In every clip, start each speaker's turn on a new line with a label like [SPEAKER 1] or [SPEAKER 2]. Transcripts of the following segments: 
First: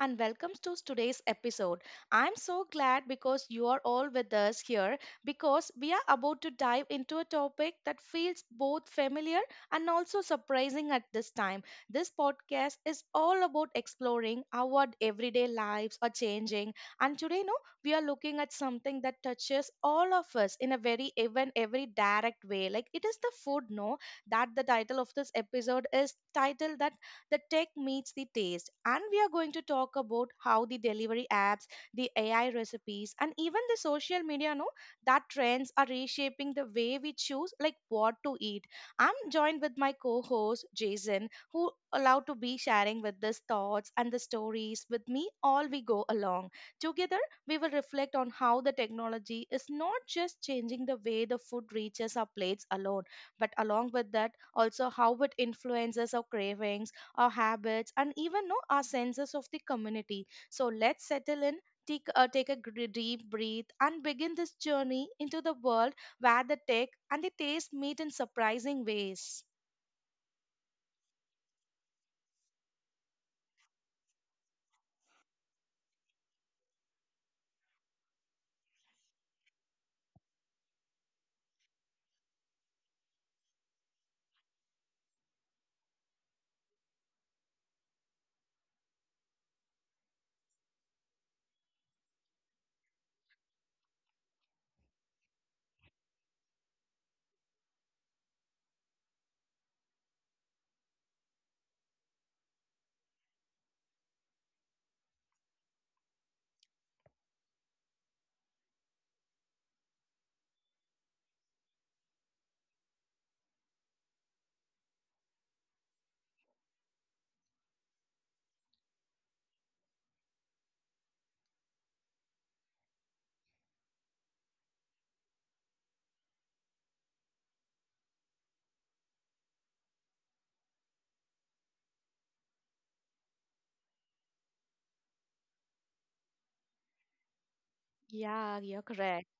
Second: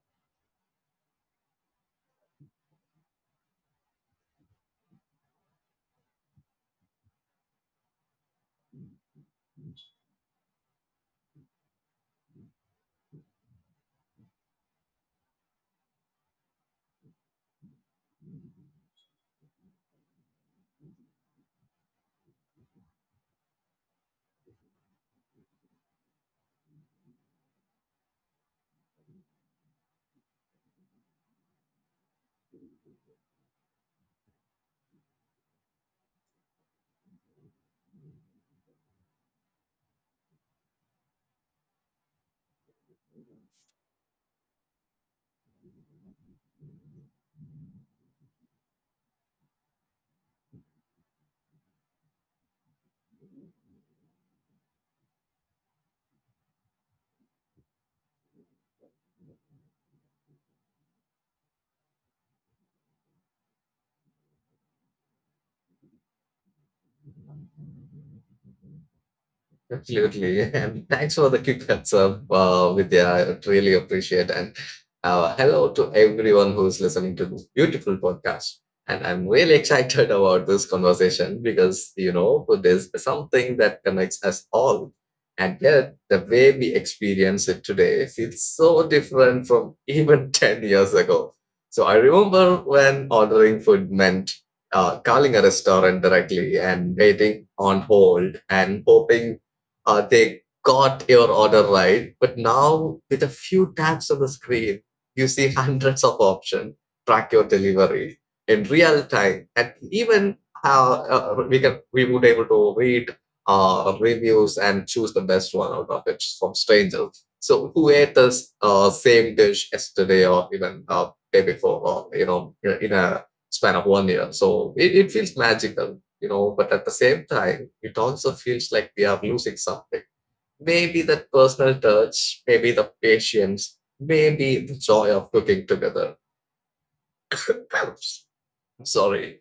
[SPEAKER 1] and welcome to today's episode. I'm so glad because you are all with us here because we are about to dive into a topic that feels both familiar and also surprising at this time. This podcast is all about exploring how our everyday lives are changing and today no we are looking at something that touches all of us in a very even every direct way. Like it is the food no that the title of this episode is titled that the tech meets the taste. And we are going to talk about how the delivery apps, the AI recipes, and even the social media know that trends are reshaping the way we choose like what to eat. I'm joined with my co-host Jason, who allowed to be sharing with these thoughts and the stories with me all we go along. Together, we will reflect on how the technology is not just changing the way the food reaches our plates alone, but along with that, also how it influences our cravings, our habits, and even know our senses of the community. So let's settle in, take a deep breath, and begin this journey into the world where the tech and the taste meet in surprising ways.
[SPEAKER 2] Absolutely. And thanks for the quick heads up, Vidya. I really appreciate. And hello to everyone who's listening to this beautiful podcast. And I'm really excited about this conversation because, you know, there's something that connects us all. And yet, the way we experience it today feels so different from even 10 years ago. So I remember when ordering food meant calling a restaurant directly and waiting on hold and hoping they got your order right. But now, with a few taps on the screen, you see hundreds of options, track your delivery in real time, and even how we would able to read reviews and choose the best one out of it from strangers. So who ate this same dish yesterday or even day before, or you know, in a span of 1 year? So it feels magical, you know, but at the same time it also feels like we are losing something. Maybe that personal touch, maybe the patience, maybe the joy of cooking together.
[SPEAKER 1] Yeah, you're correct.
[SPEAKER 2] Sorry.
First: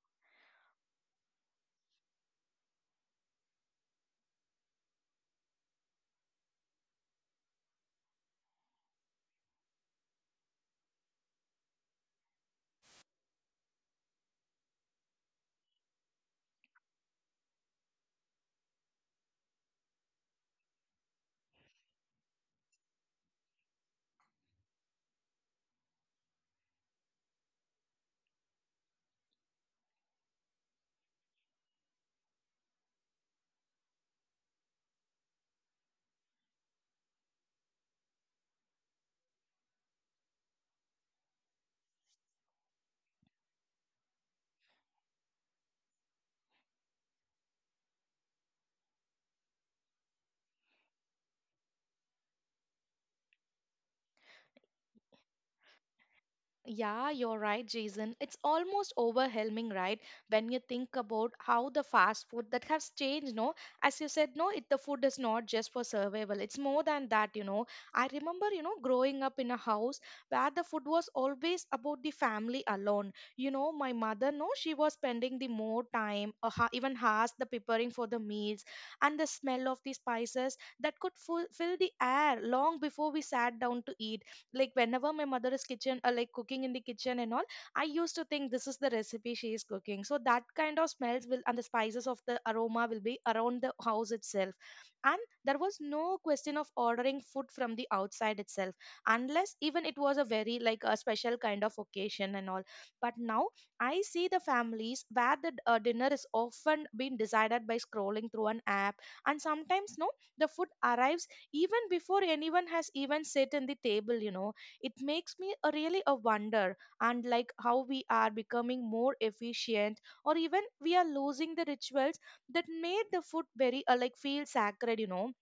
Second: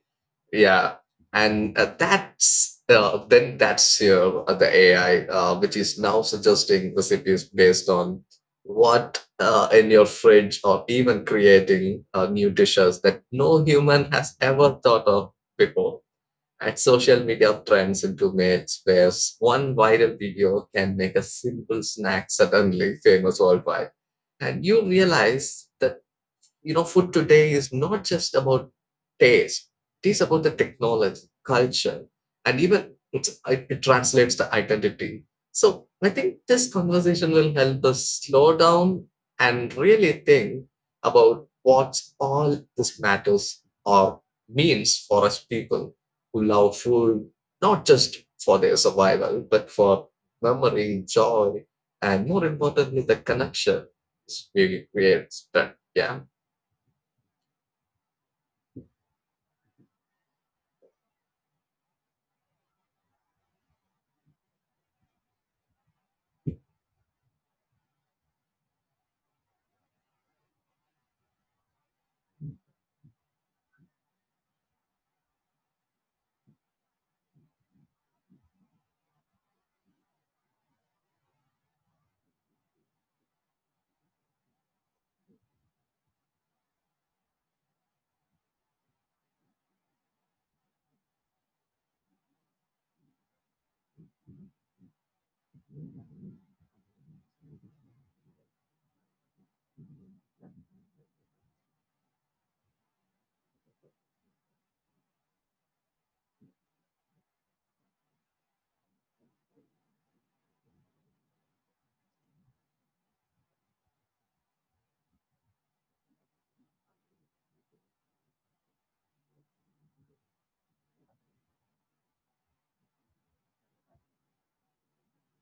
[SPEAKER 2] Yeah. And that's your the AI, which is now suggesting recipes based on what in your fridge, or even creating new dishes that no human has ever thought of before, and social media trends into myths where one viral video can make a simple snack suddenly famous worldwide. And you realize, the you know, food today is not just about taste. It is about the technology, culture, and even it translates to identity. So I think this conversation will help us slow down and really think about what all this matters or means for us people who love food, not just for their survival, but for memory, joy, and more importantly, the connection we create. But yeah.
[SPEAKER 1] Yeah, you're right, Jason. It's almost overwhelming, right? When you think about how the fast food that has changed, no? As you said, no, it the food is not just for survival. It's more than that, you know. I remember, you know, growing up in a house where the food was always about the family alone. You know, my mother, no, she was spending the more time, or even hours, the preparing for the meals, and the smell of the spices that could fill the air long before we sat down to eat like whenever my mother is kitchen like cooking in the kitchen and all. I used to think this is the recipe she is cooking so that kind of smells will and the spices of the aroma will be around the house itself. And there was no question of ordering food from the outside itself, unless even it was a very like a special kind of occasion and all. But now I see the families where the dinner is often being decided by scrolling through an app, and sometimes no the food arrives even before anyone has even sit in the table, you know. It makes me a really a wonder and like how we are becoming more efficient, or even we are losing the rituals that made the food very like feel sacred, you know.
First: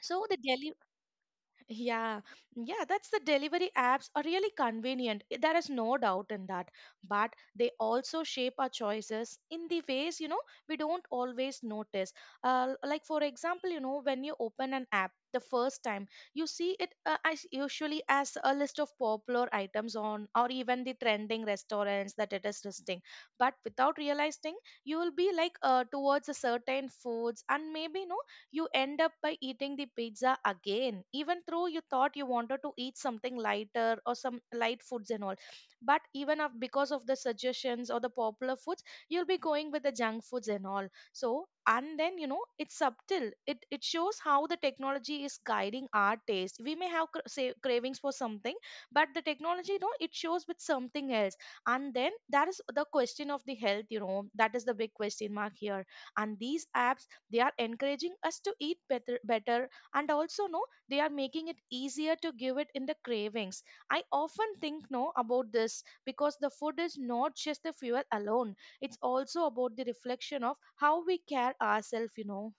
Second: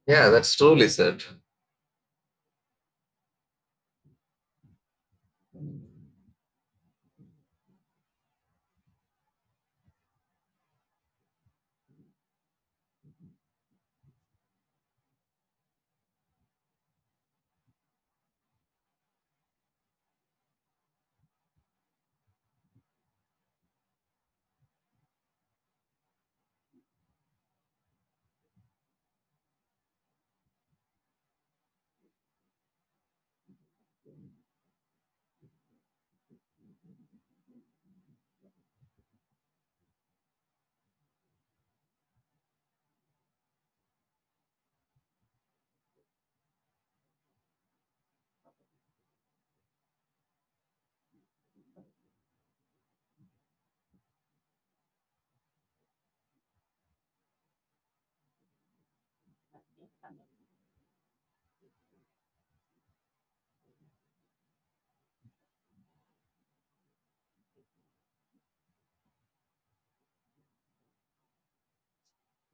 [SPEAKER 1] So
[SPEAKER 2] Yeah,
[SPEAKER 1] the
[SPEAKER 2] that's truly said.
[SPEAKER 1] yeah, yeah, that's the delivery apps are really convenient. There is no doubt in that. But they also shape our choices in the ways, you know, we don't always notice. Like, for example, you know, when you open an app the first time, you see it as usually as a list of popular items on, or even the trending restaurants that it is listing. But without realizing, you will be like towards a certain foods and maybe, no you end up by eating the pizza again, even though you thought you wanted to eat something lighter or some light foods and all. But even of, because of the suggestions or the popular foods, you'll be going with the junk foods and all. So and then you know it's subtle, it shows how the technology is guiding our taste. We may have say cravings for something but the technology, you know, it shows with something else. And then that is the question of the health, you know, that is the big question mark here. And these apps, they are encouraging us to eat better better and also no they are making it easier to give it in the cravings. I often think no about this because the food is not just the fuel alone, it's also about the reflection of how we care ourselves, you know.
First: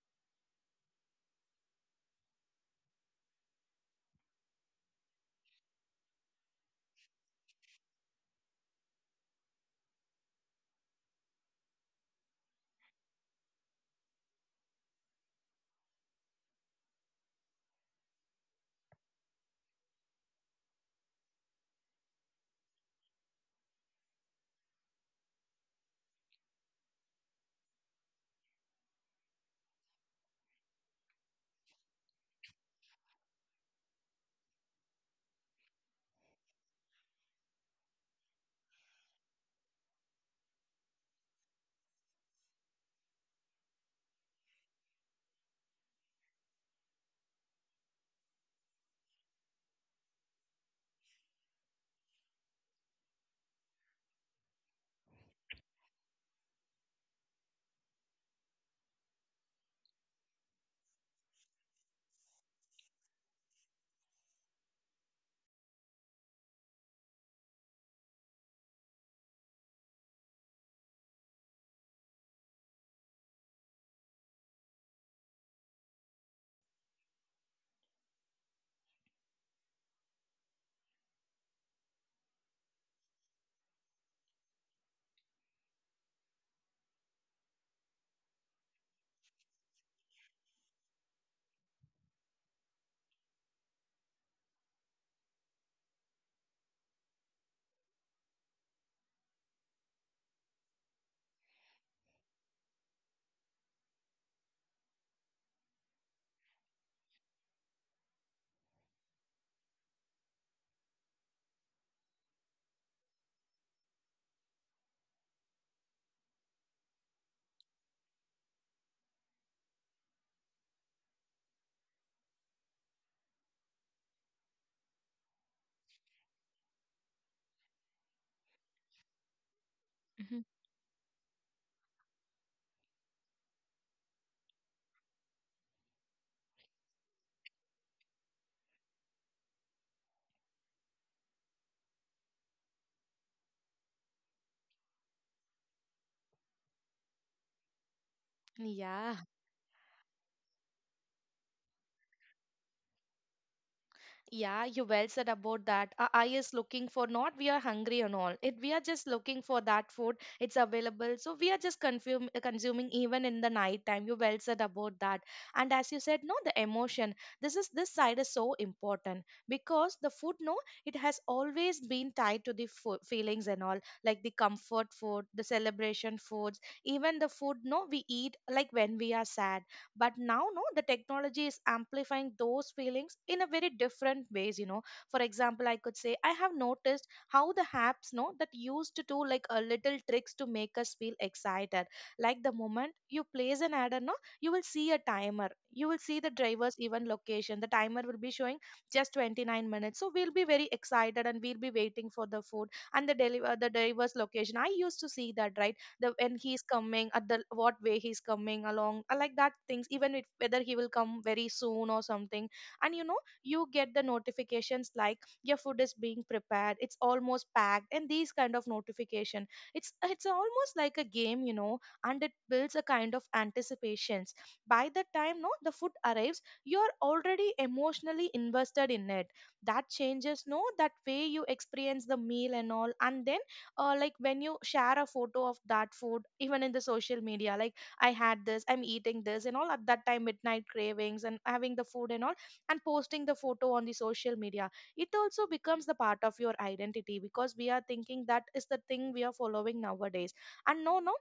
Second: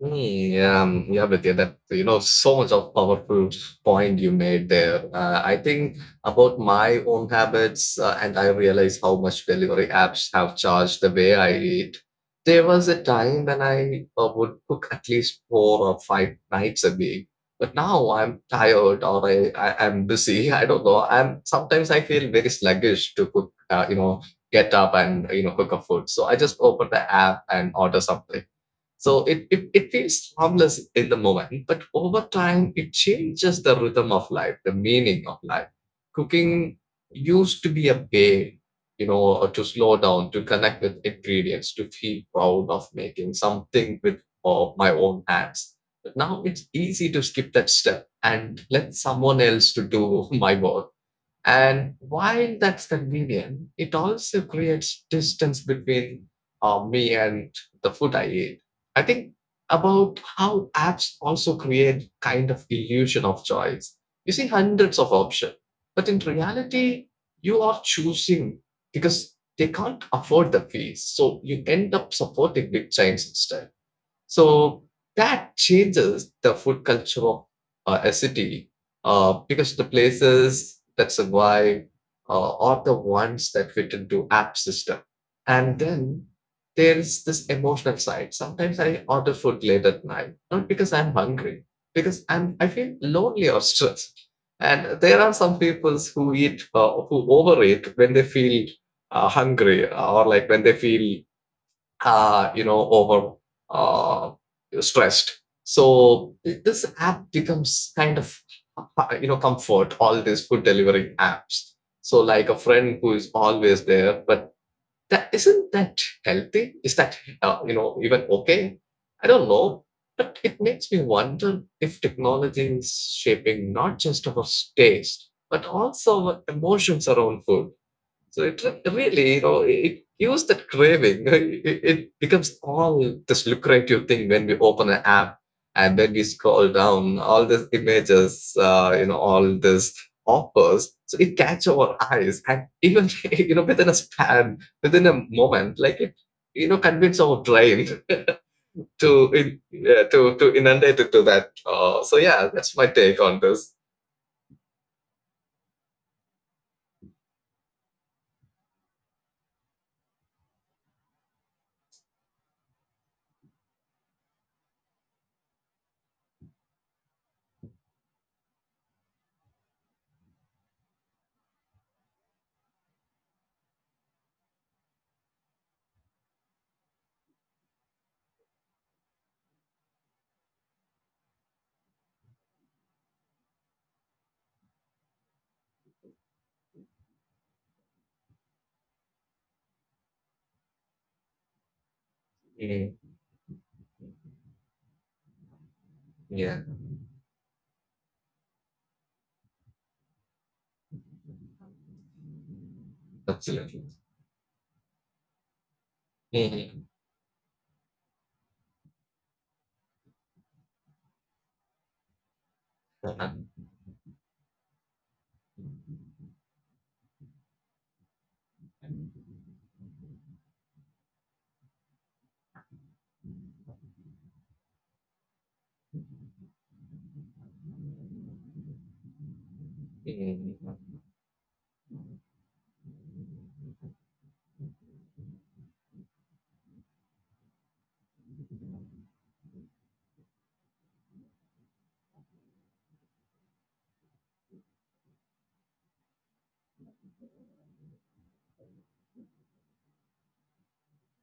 [SPEAKER 2] Yeah, Vidya, that you know, so much of powerful point you made there. I think about my own habits, and I realize how much delivery apps have changed the way I eat. There was a time when I would cook at least 4 or 5 nights a week, but now I'm tired, or I'm busy. I don't know. I'm sometimes I feel very sluggish to cook. You know, get up and, you know, cook a food. So I just open the app and order something. So it is harmless in the moment, but over time it changes the rhythm of life, the meaning of life. Cooking used to be a way, you know, to slow down, to connect with ingredients, to feel proud of making something with my own hands. But now it's easy to skip that step and let someone else to do my work. And while that's convenient, it also creates distance between me and the food I eat. I think about how apps also create kind of illusion of choice. You see hundreds of options, but in reality, you are choosing because they can't afford the fees. So you end up supporting big chains instead. So that changes the food culture of a city, because the places that survive are the ones that fit into app system. And then there's this emotional side. Sometimes I order food late at night, not because I'm hungry, because I feel lonely or stressed. And there are some people who eat who overeat when they feel hungry, or like when they feel you know, over uh, stressed. So this app becomes kind of you know, comfort, all these food delivery apps. So like a friend who is always there, but that isn't that healthy. Is that you know, even okay? I don't know. But it makes me wonder if technology is shaping not just our taste but also our emotions around food. So it really, you know, it
[SPEAKER 1] Mhm.
[SPEAKER 2] use that craving. It becomes all this lucrative thing when we open an app and then we scroll down all these images, you know, all these offers. So it catches our eyes, and even, you know, within a span, within a moment, like it, you know, convince our brain
[SPEAKER 1] Yeah.
[SPEAKER 2] to in, yeah, to inundate it to that. So yeah, that's my take on this.
[SPEAKER 1] Yeah, you well said about that. Our eye is looking for not we are hungry and all. It we are just looking for that food. It's available, so we are just consuming even in the night time. You well said about that. And as you said, no, the emotion. This is this side is so important because the food, no, it has always been tied to the feelings and all, like the comfort food, the celebration foods, even the food, no, we eat like when we are sad. But now no the technology is amplifying those feelings in a very different ways, you know. For example, I could say I have noticed how the apps no, that used to do like a little tricks to make us feel excited, like the
[SPEAKER 2] Mm,
[SPEAKER 1] moment you place an ad no you will see a timer, you will see the
[SPEAKER 2] yeah,
[SPEAKER 1] driver's even location, the timer will be showing just 29 minutes so we'll be very excited and we'll be waiting for the food. And the deliver the
[SPEAKER 2] absolutely.
[SPEAKER 1] driver's location I used to see that, right? The when he's
[SPEAKER 2] Mhm.
[SPEAKER 1] coming at the what way he's coming along, I like that things even if whether he will come very soon or something. And you know you get the notifications like your food is being prepared, it's almost packed, and these kind of notification, it's almost like a game, you know. And it builds a kind of anticipations. By the time no the food arrives you're already emotionally invested in it. That changes no that
[SPEAKER 2] Mhm.
[SPEAKER 1] way you experience the meal and all. And then like when you share a photo of that food even in the social media, like I had this I'm eating this and all at that time midnight cravings and having the food and all, and posting the photo on the social media, it also becomes the part of your identity because we are thinking that is the thing we are following nowadays. And no no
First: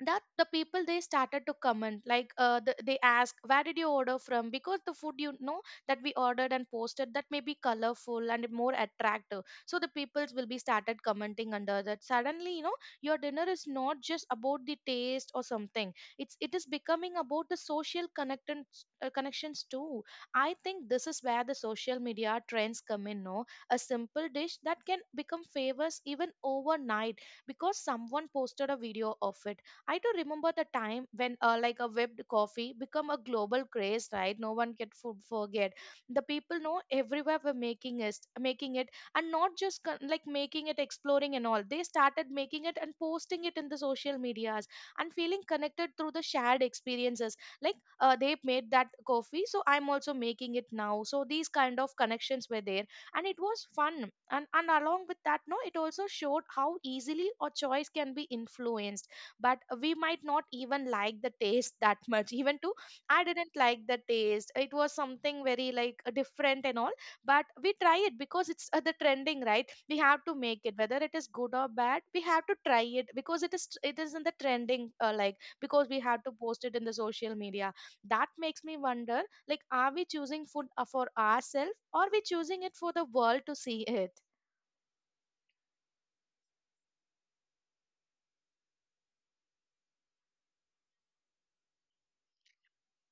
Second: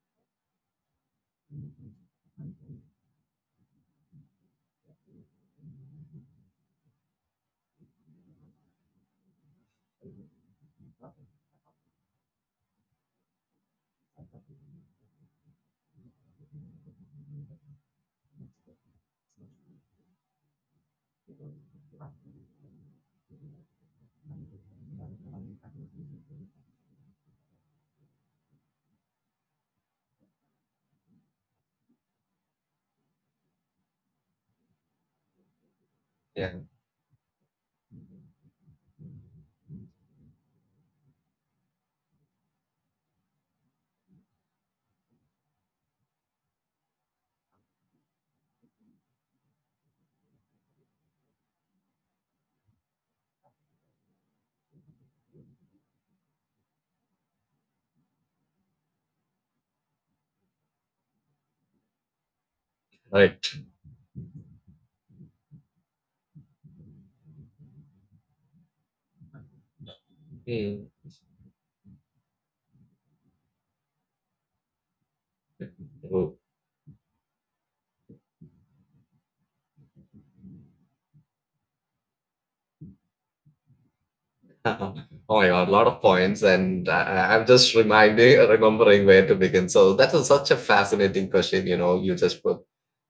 [SPEAKER 1] that the people they started to comment like they ask where did you order from, because the food you know that we ordered and posted that may be colorful and more attractive, so the peoples will be started commenting under that suddenly. You know your dinner is not just about the taste or something, it is becoming about the social connections too. I think this is where the social media trends come in no, a simple dish that can become famous even overnight because someone posted a video of it. I do remember the time when, like, a whipped coffee become a global craze, right? No one can forget. The people
[SPEAKER 2] Yeah.
[SPEAKER 1] know everywhere were making it, and not just like making it, exploring and all. They started making it and posting it in the social medias and feeling connected through the shared experiences. Like, they made that coffee, so I'm also making it now. So these kind of connections were there, and it was fun. and along with that, no, it also showed how easily a choice can be influenced, but we might not even like the taste that much even too. I didn't
[SPEAKER 2] Right.
[SPEAKER 1] like the taste, it was something very like different and all. But we try it because it's the trending right, we have to make it
[SPEAKER 2] Mm.
[SPEAKER 1] whether it is good or bad, we have to try it because it is in the trending like, because we have to
[SPEAKER 2] Oh.
[SPEAKER 1] post it in the social media. That makes me wonder, like are we choosing food for ourselves, or we choosing it for the world to see it?
[SPEAKER 2] Oh my god, a lot of points, and I'm just remembering where to begin. So that is such a fascinating question, you know, you just put,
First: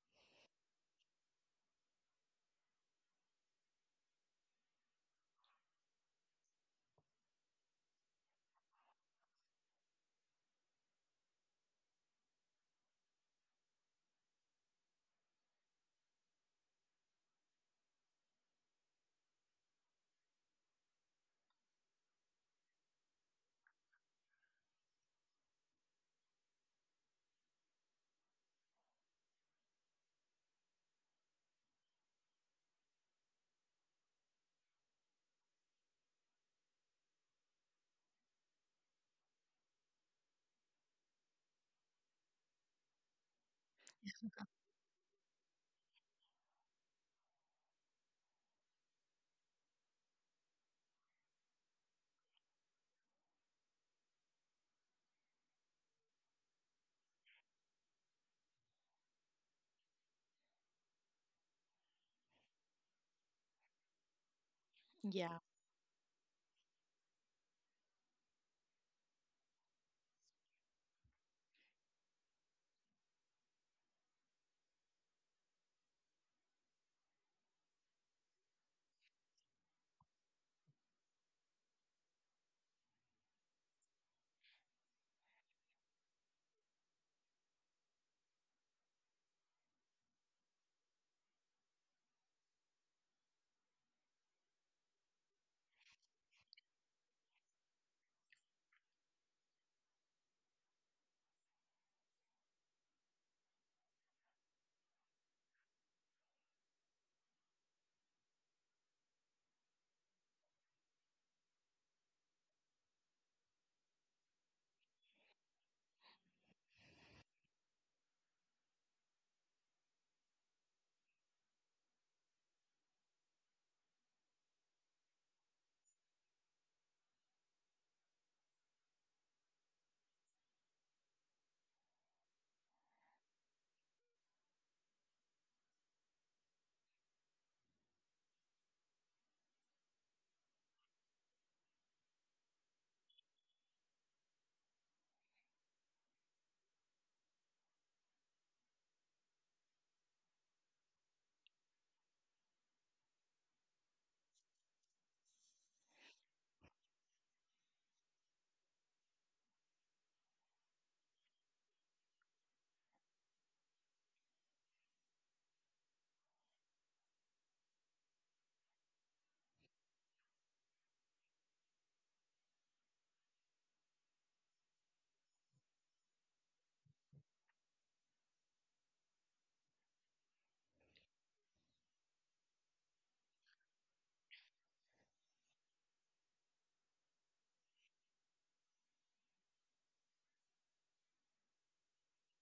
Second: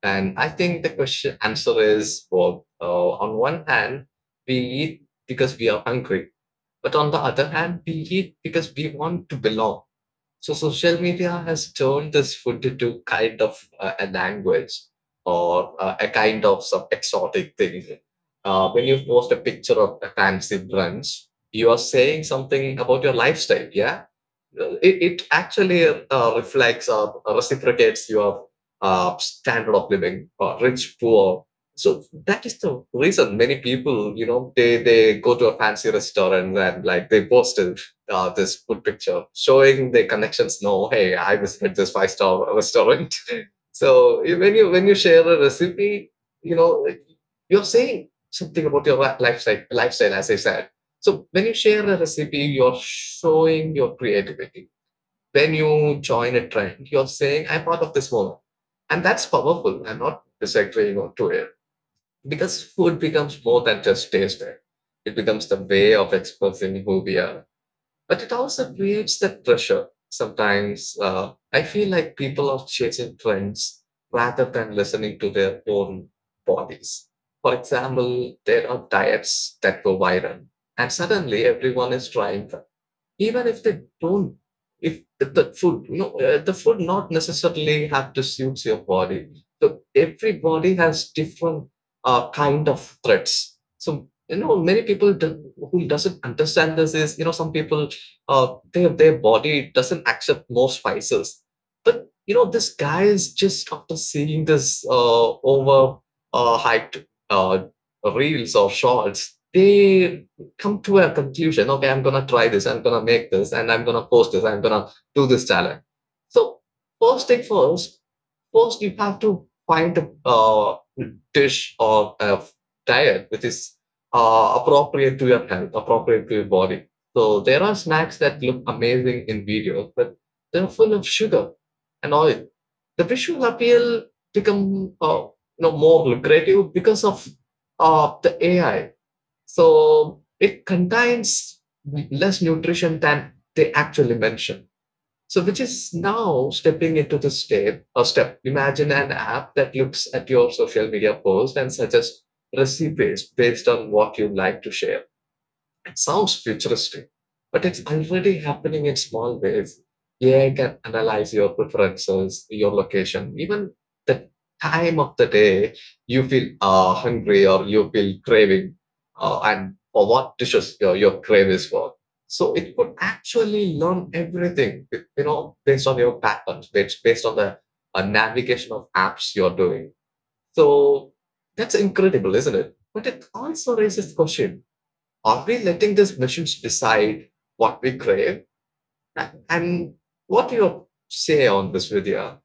[SPEAKER 2] and I think the question answer is both. On one hand, we eat because we are hungry, but on the other hand, we eat because we want to belong. So social media has turned this food into kind of a language, or a kind of some exotic thing. When you post a picture of a fancy brunch, you are saying something about your lifestyle, yeah? It actually reflects or reciprocates your standard of living, rich, poor. So that is the reason many people, you know, they go to a fancy restaurant and like they posted this food picture showing their connections, know, hey, I visited this five-star restaurant. So when you share a recipe, you know, you're saying something about your lifestyle, lifestyle, as I said. So when you share a recipe, you're showing your creativity. When you join a trend, you're saying, I'm part of this moment. And that's powerful. I'm not disagreeing or to it. Because food becomes more than just taste. It
[SPEAKER 1] Yeah.
[SPEAKER 2] becomes the way of expressing who we are. But it also creates that pressure. Sometimes I feel like people are chasing trends rather than listening to their own bodies. For example, there are diets that go viral and suddenly everyone is trying, even if they don't, if the, food, you know, the food not necessarily have to suit your body. So everybody has different kind of threats. So you know, many people do, who doesn't understand this, is, you know, some people, their body doesn't accept more spices. But you know, this guy is just, after seeing this over hyped reels or shorts, they come to a conclusion, okay, I'm gonna try this, I'm gonna make this, and I'm gonna post this, I'm gonna do this challenge. So first thing first, first you have to find a dish or a diet which is appropriate to your health, appropriate to your body. So there are snacks that look amazing in videos, but they're full of sugar and oil. The visual appeal become you know, more lucrative because of the AI. So it contains less nutrition than they actually mention. So which is now stepping into the step or step. Imagine an app that looks at your social media post and suggests recipes based on what you like to share. Sounds futuristic, but it's already happening in small ways. AI can analyze your preferences, your location, even the time of the day you feel hungry or you feel craving, and for what dishes your crave is for. So it could actually learn everything, you know, based on your patterns, based on the navigation of apps you're doing. So that's incredible, isn't it? But it also raises questions, are we letting these machines decide what we crave? And what do you say on this, Vidya?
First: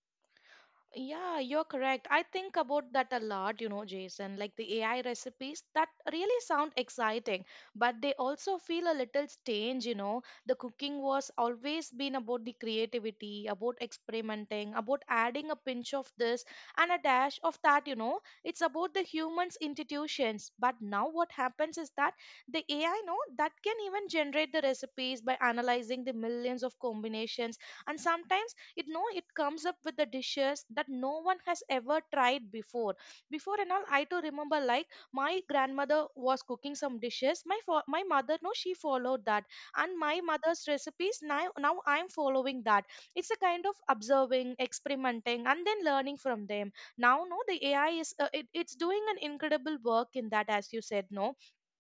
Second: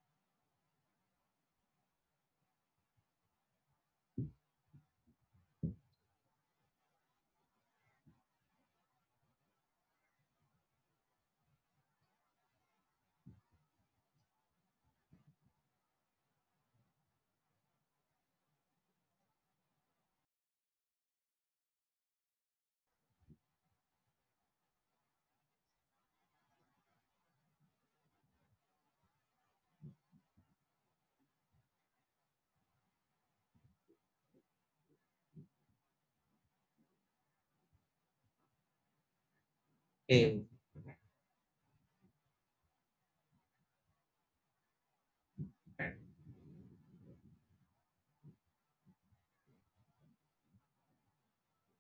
[SPEAKER 1] Yeah, you're correct. I think about that a lot, you know, Jason, like the AI recipes that really sound exciting, but they also feel a little strange, you know. The cooking was always been about the creativity, about experimenting, about adding a pinch of this and a dash of that, you know. It's about the human's institutions. But now what happens is that the AI, no, that can even generate the recipes by analyzing the millions of combinations, and sometimes it comes up with the dishes that no one has ever tried before and all. I too remember, like, my grandmother was cooking some dishes, my mother, no, she followed that, and my
[SPEAKER 2] Mm.
[SPEAKER 1] mother's recipes. Now I'm following that. It's a kind of observing, experimenting, and then learning from them. Now, no, the AI is it's doing an incredible work in that, as you said, no?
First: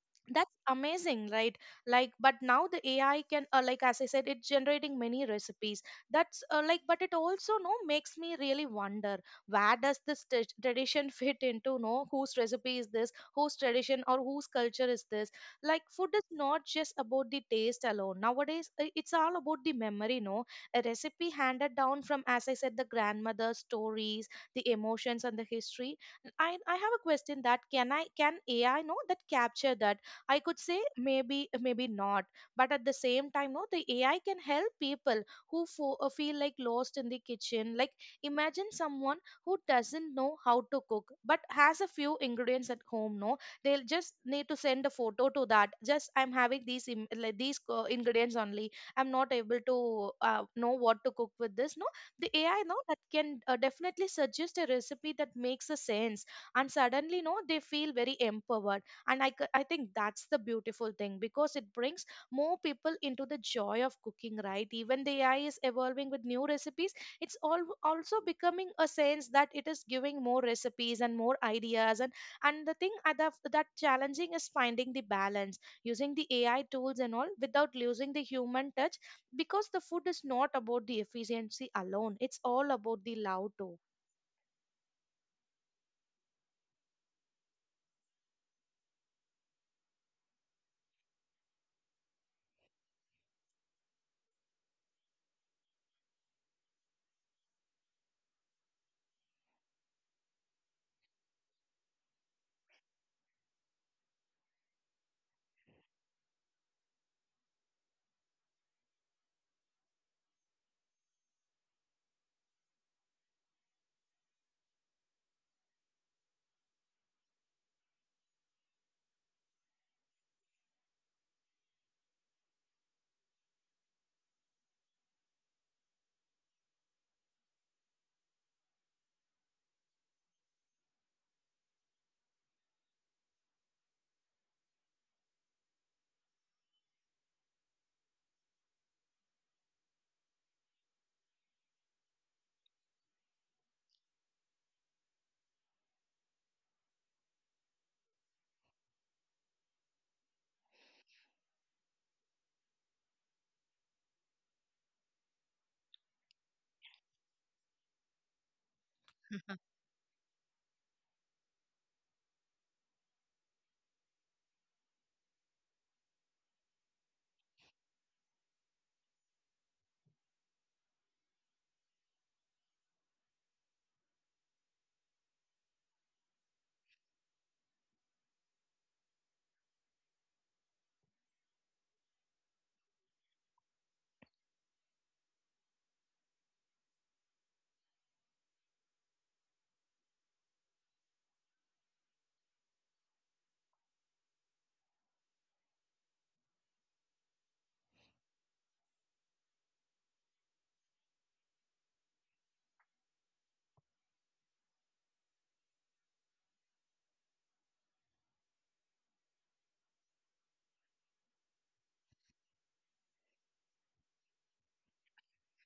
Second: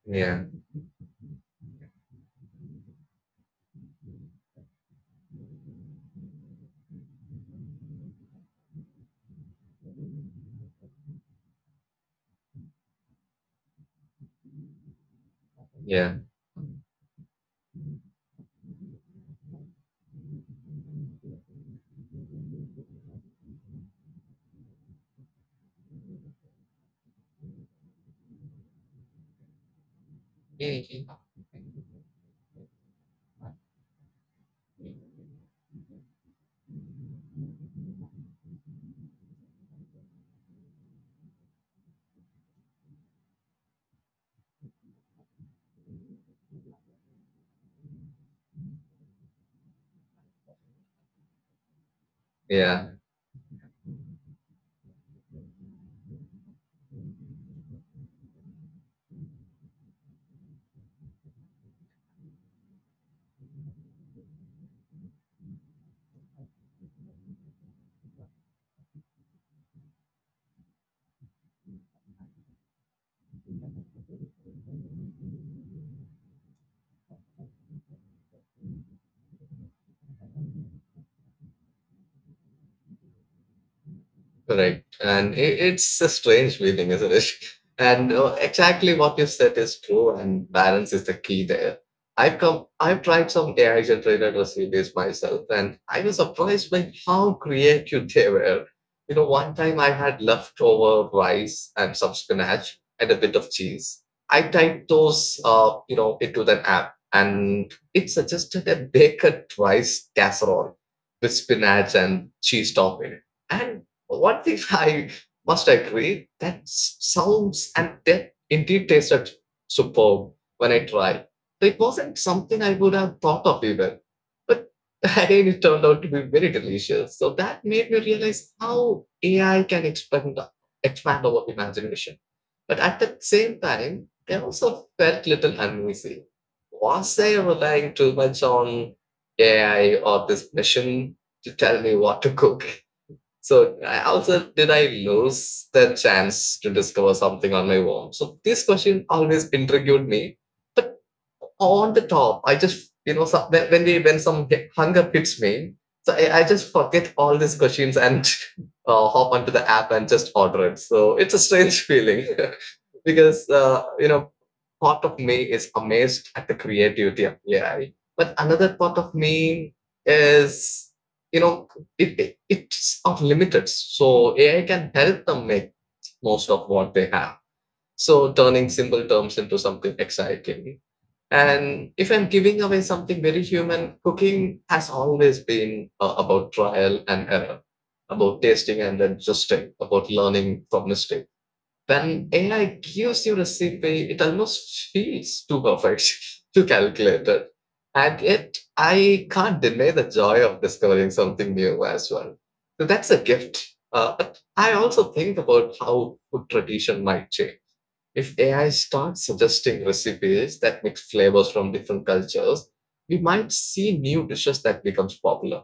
[SPEAKER 2] Yeah,
[SPEAKER 1] That's amazing, right? Like, but now the AI can, like, as I said, it's generating many recipes. That's Like, but it also, no, makes me really wonder, where does this tradition fit into, no? Whose recipe is this? Whose tradition or whose culture is this? Like, food
[SPEAKER 2] yeah.
[SPEAKER 1] is not just about the taste alone nowadays. It's all about the memory, no? A recipe handed down from, as I said, the grandmother, stories, the emotions, and the history. I have a question that can AI, know, that capture that? I could say,
[SPEAKER 2] Mm.
[SPEAKER 1] maybe, maybe not. But at the same time, no, the AI can help people who feel like lost in the kitchen. Like, imagine someone who doesn't know how to cook but has a few ingredients at home, no? They'll just need to send a photo to that, just, I'm having like these ingredients only. I'm not able to know what to cook with this, no? The AI, no,
[SPEAKER 2] Yeah.
[SPEAKER 1] that can definitely suggest a recipe that makes a sense. And suddenly, no, they feel very empowered. And I think that's the beautiful thing because it brings more people into the joy of cooking, right? Even the AI is evolving with new recipes. It's all also becoming a sense that it is giving more recipes and more ideas, and the thing at that challenging is finding the balance, using the AI tools and all without losing the human touch, because the food is not about the efficiency alone, it's all about the love too.
[SPEAKER 2] Right. And it, it's a strange feeling, isn't it? And exactly what you said is true, and balance is the key there. I've tried some AI generated recipes myself, and I was surprised by how creative they were. You know, one time I had leftover rice and some spinach and a bit of cheese. I typed those, you know, into the app, and it suggested a baked rice casserole with spinach and cheese topping. And well, one thing I must agree that sounds and that indeed tasted superb when I tried. So, it wasn't something I would have thought of even. But again, it turned out to be very delicious. So that made me realize how AI can expand our imagination. But at the same time, I also felt little uneasy. Was I relying too much on AI or this machine to tell me what to cook? So I also, did I lose the chance to discover something on my own? So this question always intrigued me. But on the top, I just, you know, some, when, we, when hunger hits me, so I just forget all these questions and hop onto the app and just order it. So it's a strange feeling. Because part of me is amazed at the creativity of AI, but another part of me is you know it's unlimited. So AI can help them make most of what they have. So turning simple terms into something exciting. And if I'm giving away something very human, cooking has always been about trial and error, about tasting and adjusting, about learning from mistakes, then AI gives you the CPA. It almost feels too perfect, too calculated, and yet, I can't deny the joy of discovering something new as well. So that's a gift. But I also think about how food tradition might change. If AI starts suggesting recipes that mix flavors from different cultures, we might see new dishes that becomes popular.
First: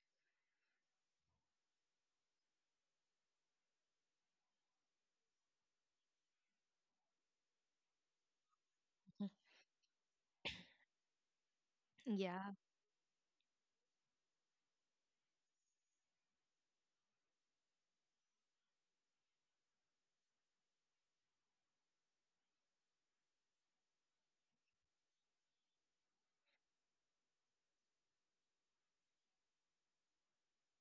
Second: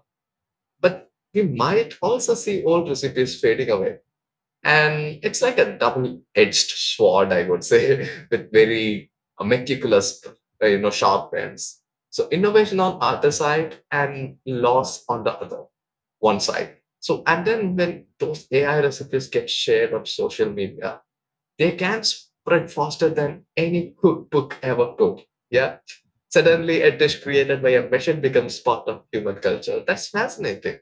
[SPEAKER 2] But we might also see old recipes fading away, and it's like a double-edged sword, I would say, with very meticulous, sharp ends. So
[SPEAKER 1] Yeah,
[SPEAKER 2] innovation on other side and loss on the other one side. So and then when those AI recipes get shared on social media, they can spread faster than any cookbook ever could. Yeah. Suddenly, a dish created by a machine becomes part of human culture. That's fascinating.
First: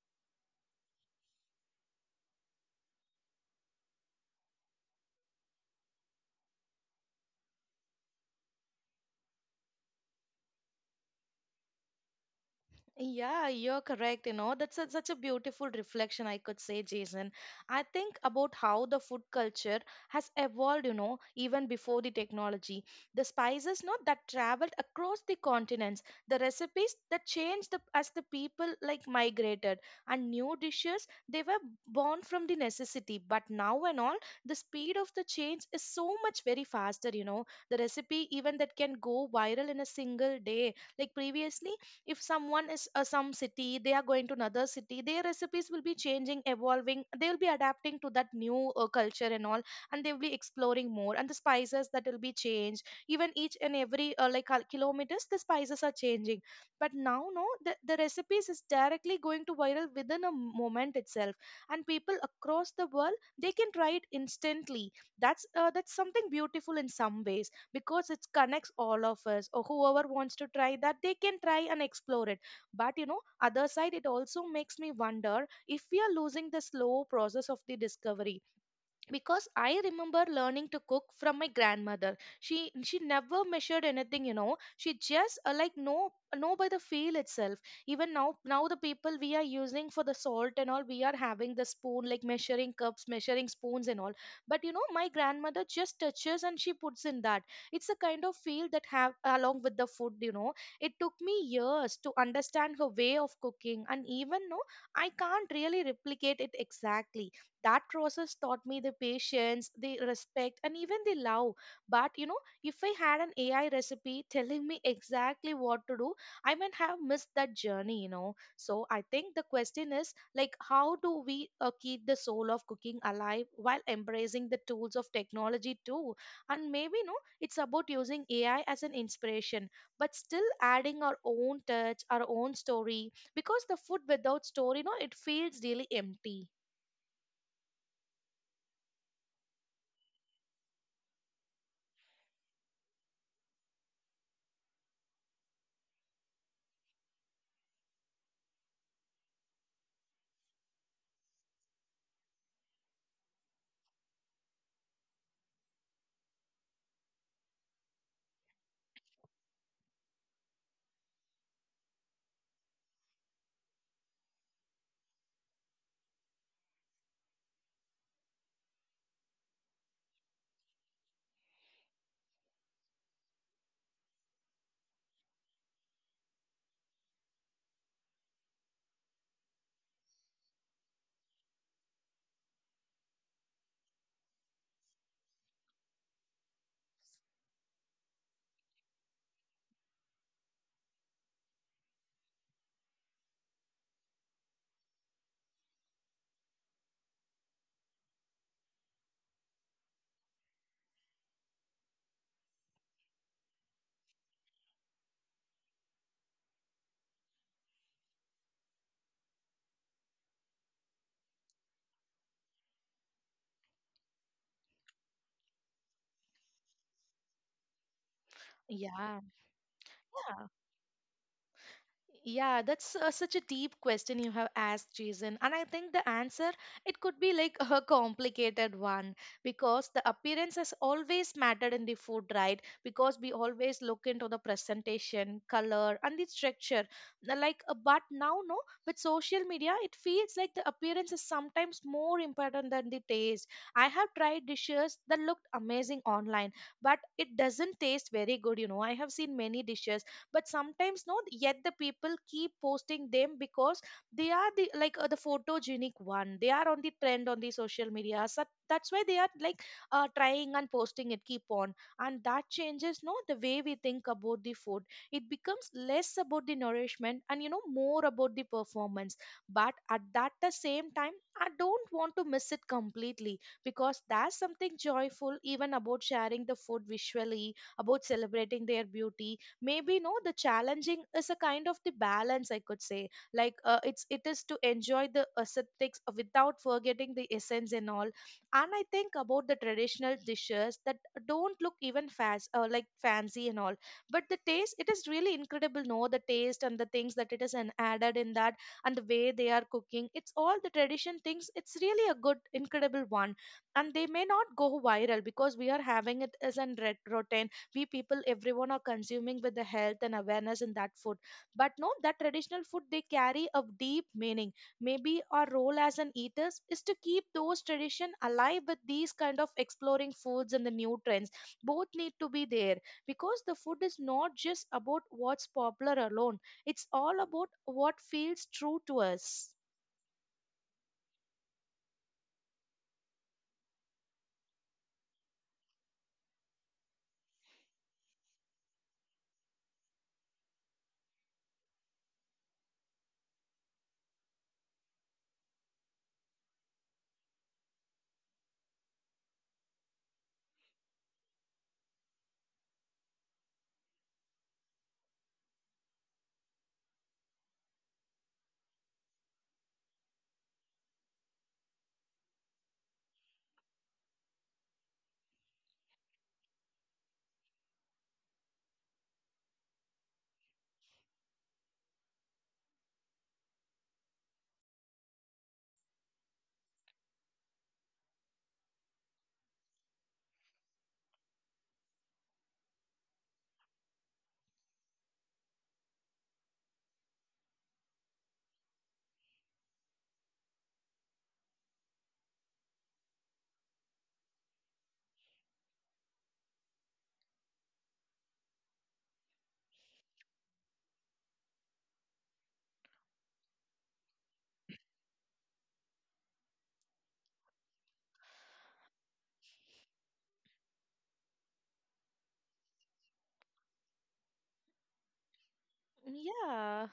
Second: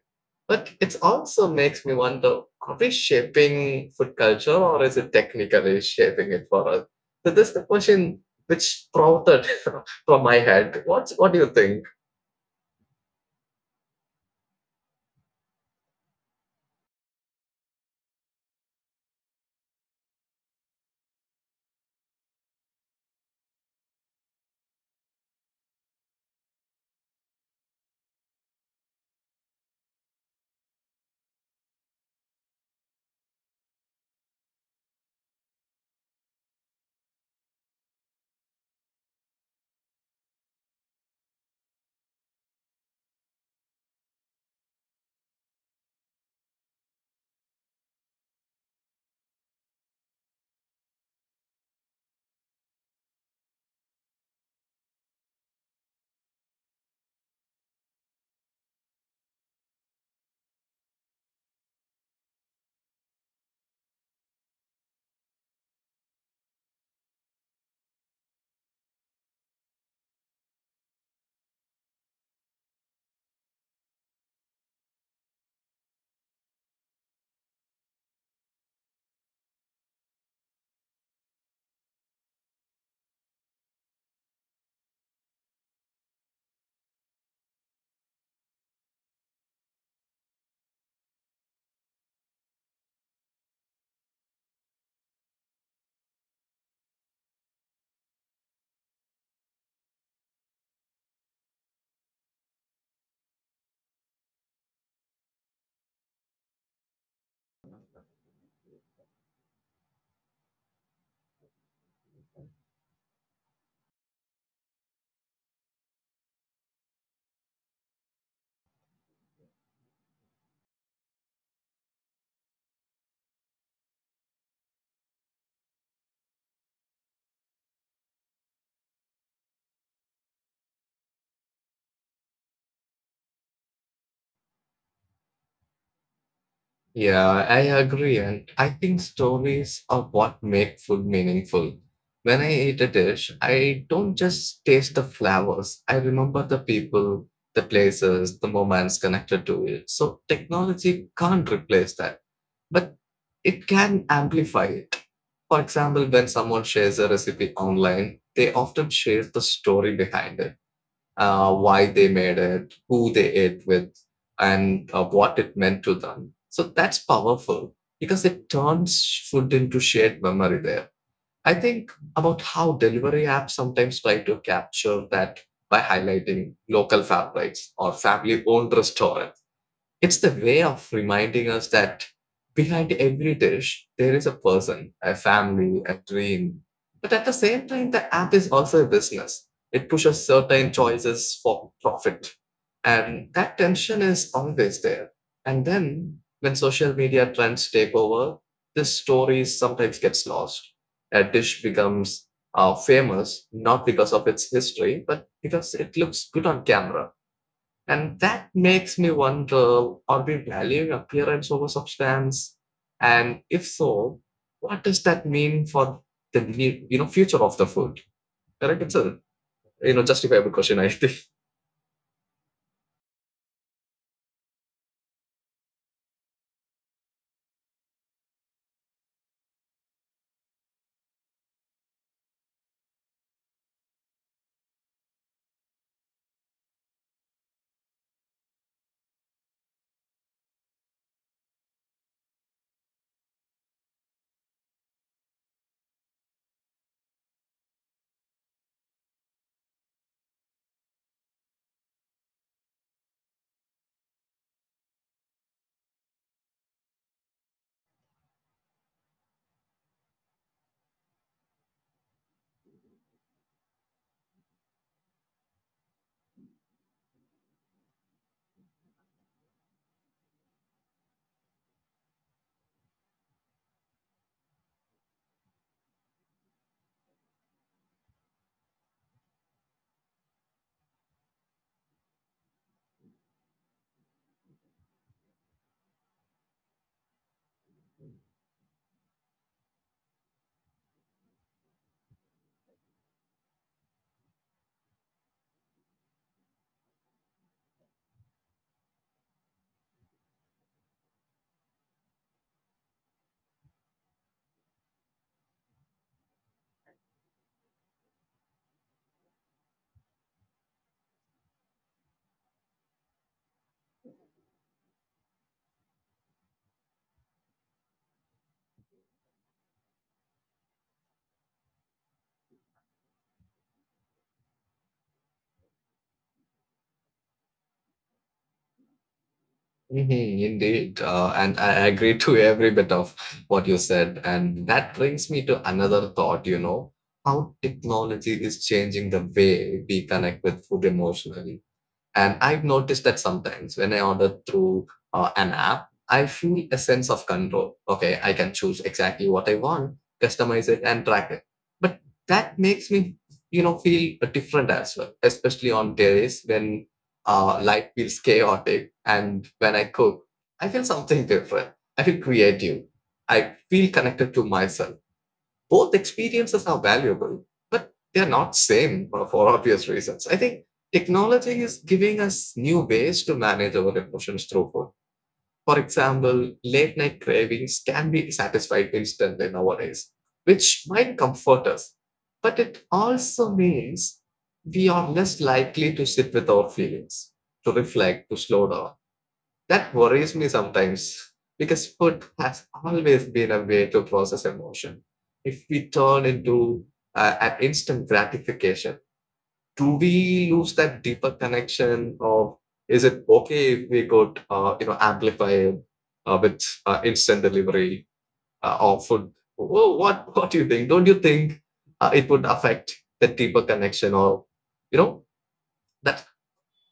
[SPEAKER 2] But it also makes me wonder, are we shaping food culture, or is it technically shaping it for us? So, this is the question which sprouted from my head. What do you think?
[SPEAKER 1] yeah, you're correct. You know, that's such a beautiful reflection, I could say, Jason. I think about how the food culture has evolved, you know, even before the technology. The spices, not that traveled across the continents, the recipes that changed as the people, like, migrated, and new dishes, they were born from the necessity. But now and all, the speed of the change is so much very faster, you know. The recipe, even that can go viral in a single day. Like, previously, if someone is, some city, they are going to another city, their recipes will be changing, evolving, they will be adapting to that new culture and all, and they will be exploring more, and the spices that will be changed, even each and every, kilometers, the spices are changing. But now, no, the recipes is directly going to viral within a moment itself, and people across the world they can try it instantly. That's something beautiful in some ways, because it connects all of us, or whoever wants to try that, they can try and explore it. But you know, other side, it also makes me wonder if we are losing the slow process of the discovery. Because I remember learning to cook from my grandmother. She never measured anything, you know. She just, know by the feel itself. Even now, the people, we are using for the salt and all, we are having the spoon, like measuring cups, measuring spoons and all. But you know, my grandmother just touches and she puts in that. It's a kind of feel that have along with the food, you know. It took me years to understand her way of cooking, and even no, I can't really replicate it exactly. That process taught me the patience, the respect, and even the love. But you know, if I had an AI recipe telling me exactly what to do, I might have missed that journey, you know. So I think the question is like, how do we keep the soul of cooking alive while embracing the tools of technology too? And maybe, no, it's about using AI as an inspiration, but still adding our own touch, our own story, because the food without story, no, it feels really empty.
[SPEAKER 2] Yeah, I agree. And I think stories are what make food meaningful. When I eat a dish, I don't just taste the flavors, I remember the people, the places, the moments connected to it. So technology can't replace that, but it can amplify it. For example, when someone shares a recipe online, they often share the story behind it, why they made it, who they ate with, and what it meant to them. So that's powerful because it turns food into shared memory there. I think about how delivery apps sometimes try to capture that by highlighting local favorites or family owned restaurants. It's the way of reminding us that behind every dish, there is a person, a family, a dream. But at the same time, the app is also a business. It pushes certain choices for profit. And that tension is always there. And then when social media trends take over, this story sometimes gets lost. A dish becomes famous not because of its history, but because it looks good on camera, and that makes me wonder, are we valuing appearance over substance? And if so, what does that mean for the future of the food? Correct? It's a
[SPEAKER 1] Yeah. Yeah,
[SPEAKER 2] justifiable question, I think.
[SPEAKER 1] yeah, that's such a deep question you have asked, Jason. And I think the answer, it could be like a complicated one, because the appearance has always mattered in the food, right? Because we always look into the presentation, color, and the structure. Now, like, but now, no, with social media, it feels like the appearance is sometimes more important than the taste. I have tried dishes that looked amazing online, but it doesn't taste very good. You know, I have seen many dishes, but sometimes no, yet the people keep posting them, because they are the, like, the photogenic one, they are on the trend on the social media. So that's why they are like, trying and posting it keep on, and that changes, no, the way we think about the food. It becomes less about the nourishment and, you know, more about the performance. But at that the same time, I don't want to miss it completely, because there's something joyful even about sharing the food visually, about celebrating their beauty. Maybe, no, the challenging is a kind of the balance, I could say. Like, it is to enjoy the aesthetics without forgetting the essence and all. And I think about the traditional dishes that don't look even fast, like, fancy and all, but the taste, it is really incredible, no, the taste and the things that it is an added in that, and the way they are cooking, it's all the tradition things, it's really a good incredible one. And they may not go viral because we are having it as an rotten. We people, everyone are consuming with the health and awareness in that food. But no, that traditional food, they carry a deep meaning. Maybe our role as an eaters is to keep those tradition alive with these kind of exploring foods and the new trends. Both need to be there, because the food is not just about what's popular alone, it's all about what feels true to us.
[SPEAKER 2] Mhm, indeed. And I agree to every bit of what you said. And that brings me to another thought, you know, how technology is changing the way we connect with food emotionally. And I've noticed that sometimes when I order through an app, I feel a sense of control. Okay, I can choose exactly what I want, customize it, and track it. But that makes me, you know, feel different as well, especially on days when life feels chaotic. And when I cook, I feel something different. I feel creative. I feel connected to myself. Both experiences are valuable, but they're not same for obvious reasons. I think technology is giving us new ways to manage our emotions through food. For example, late night cravings can be satisfied instantly nowadays, which might comfort us, but it also means we are less likely to sit with our feelings, to reflect, to slow down. That worries me sometimes because food has always been a way to process emotion. If we turn into an instant gratification, do we lose that deeper connection, or is it okay if we could, you know, amplify it, with instant delivery of food? What do you think? Don't you think it would affect the deeper connection, or you know, that?
[SPEAKER 1] Yeah,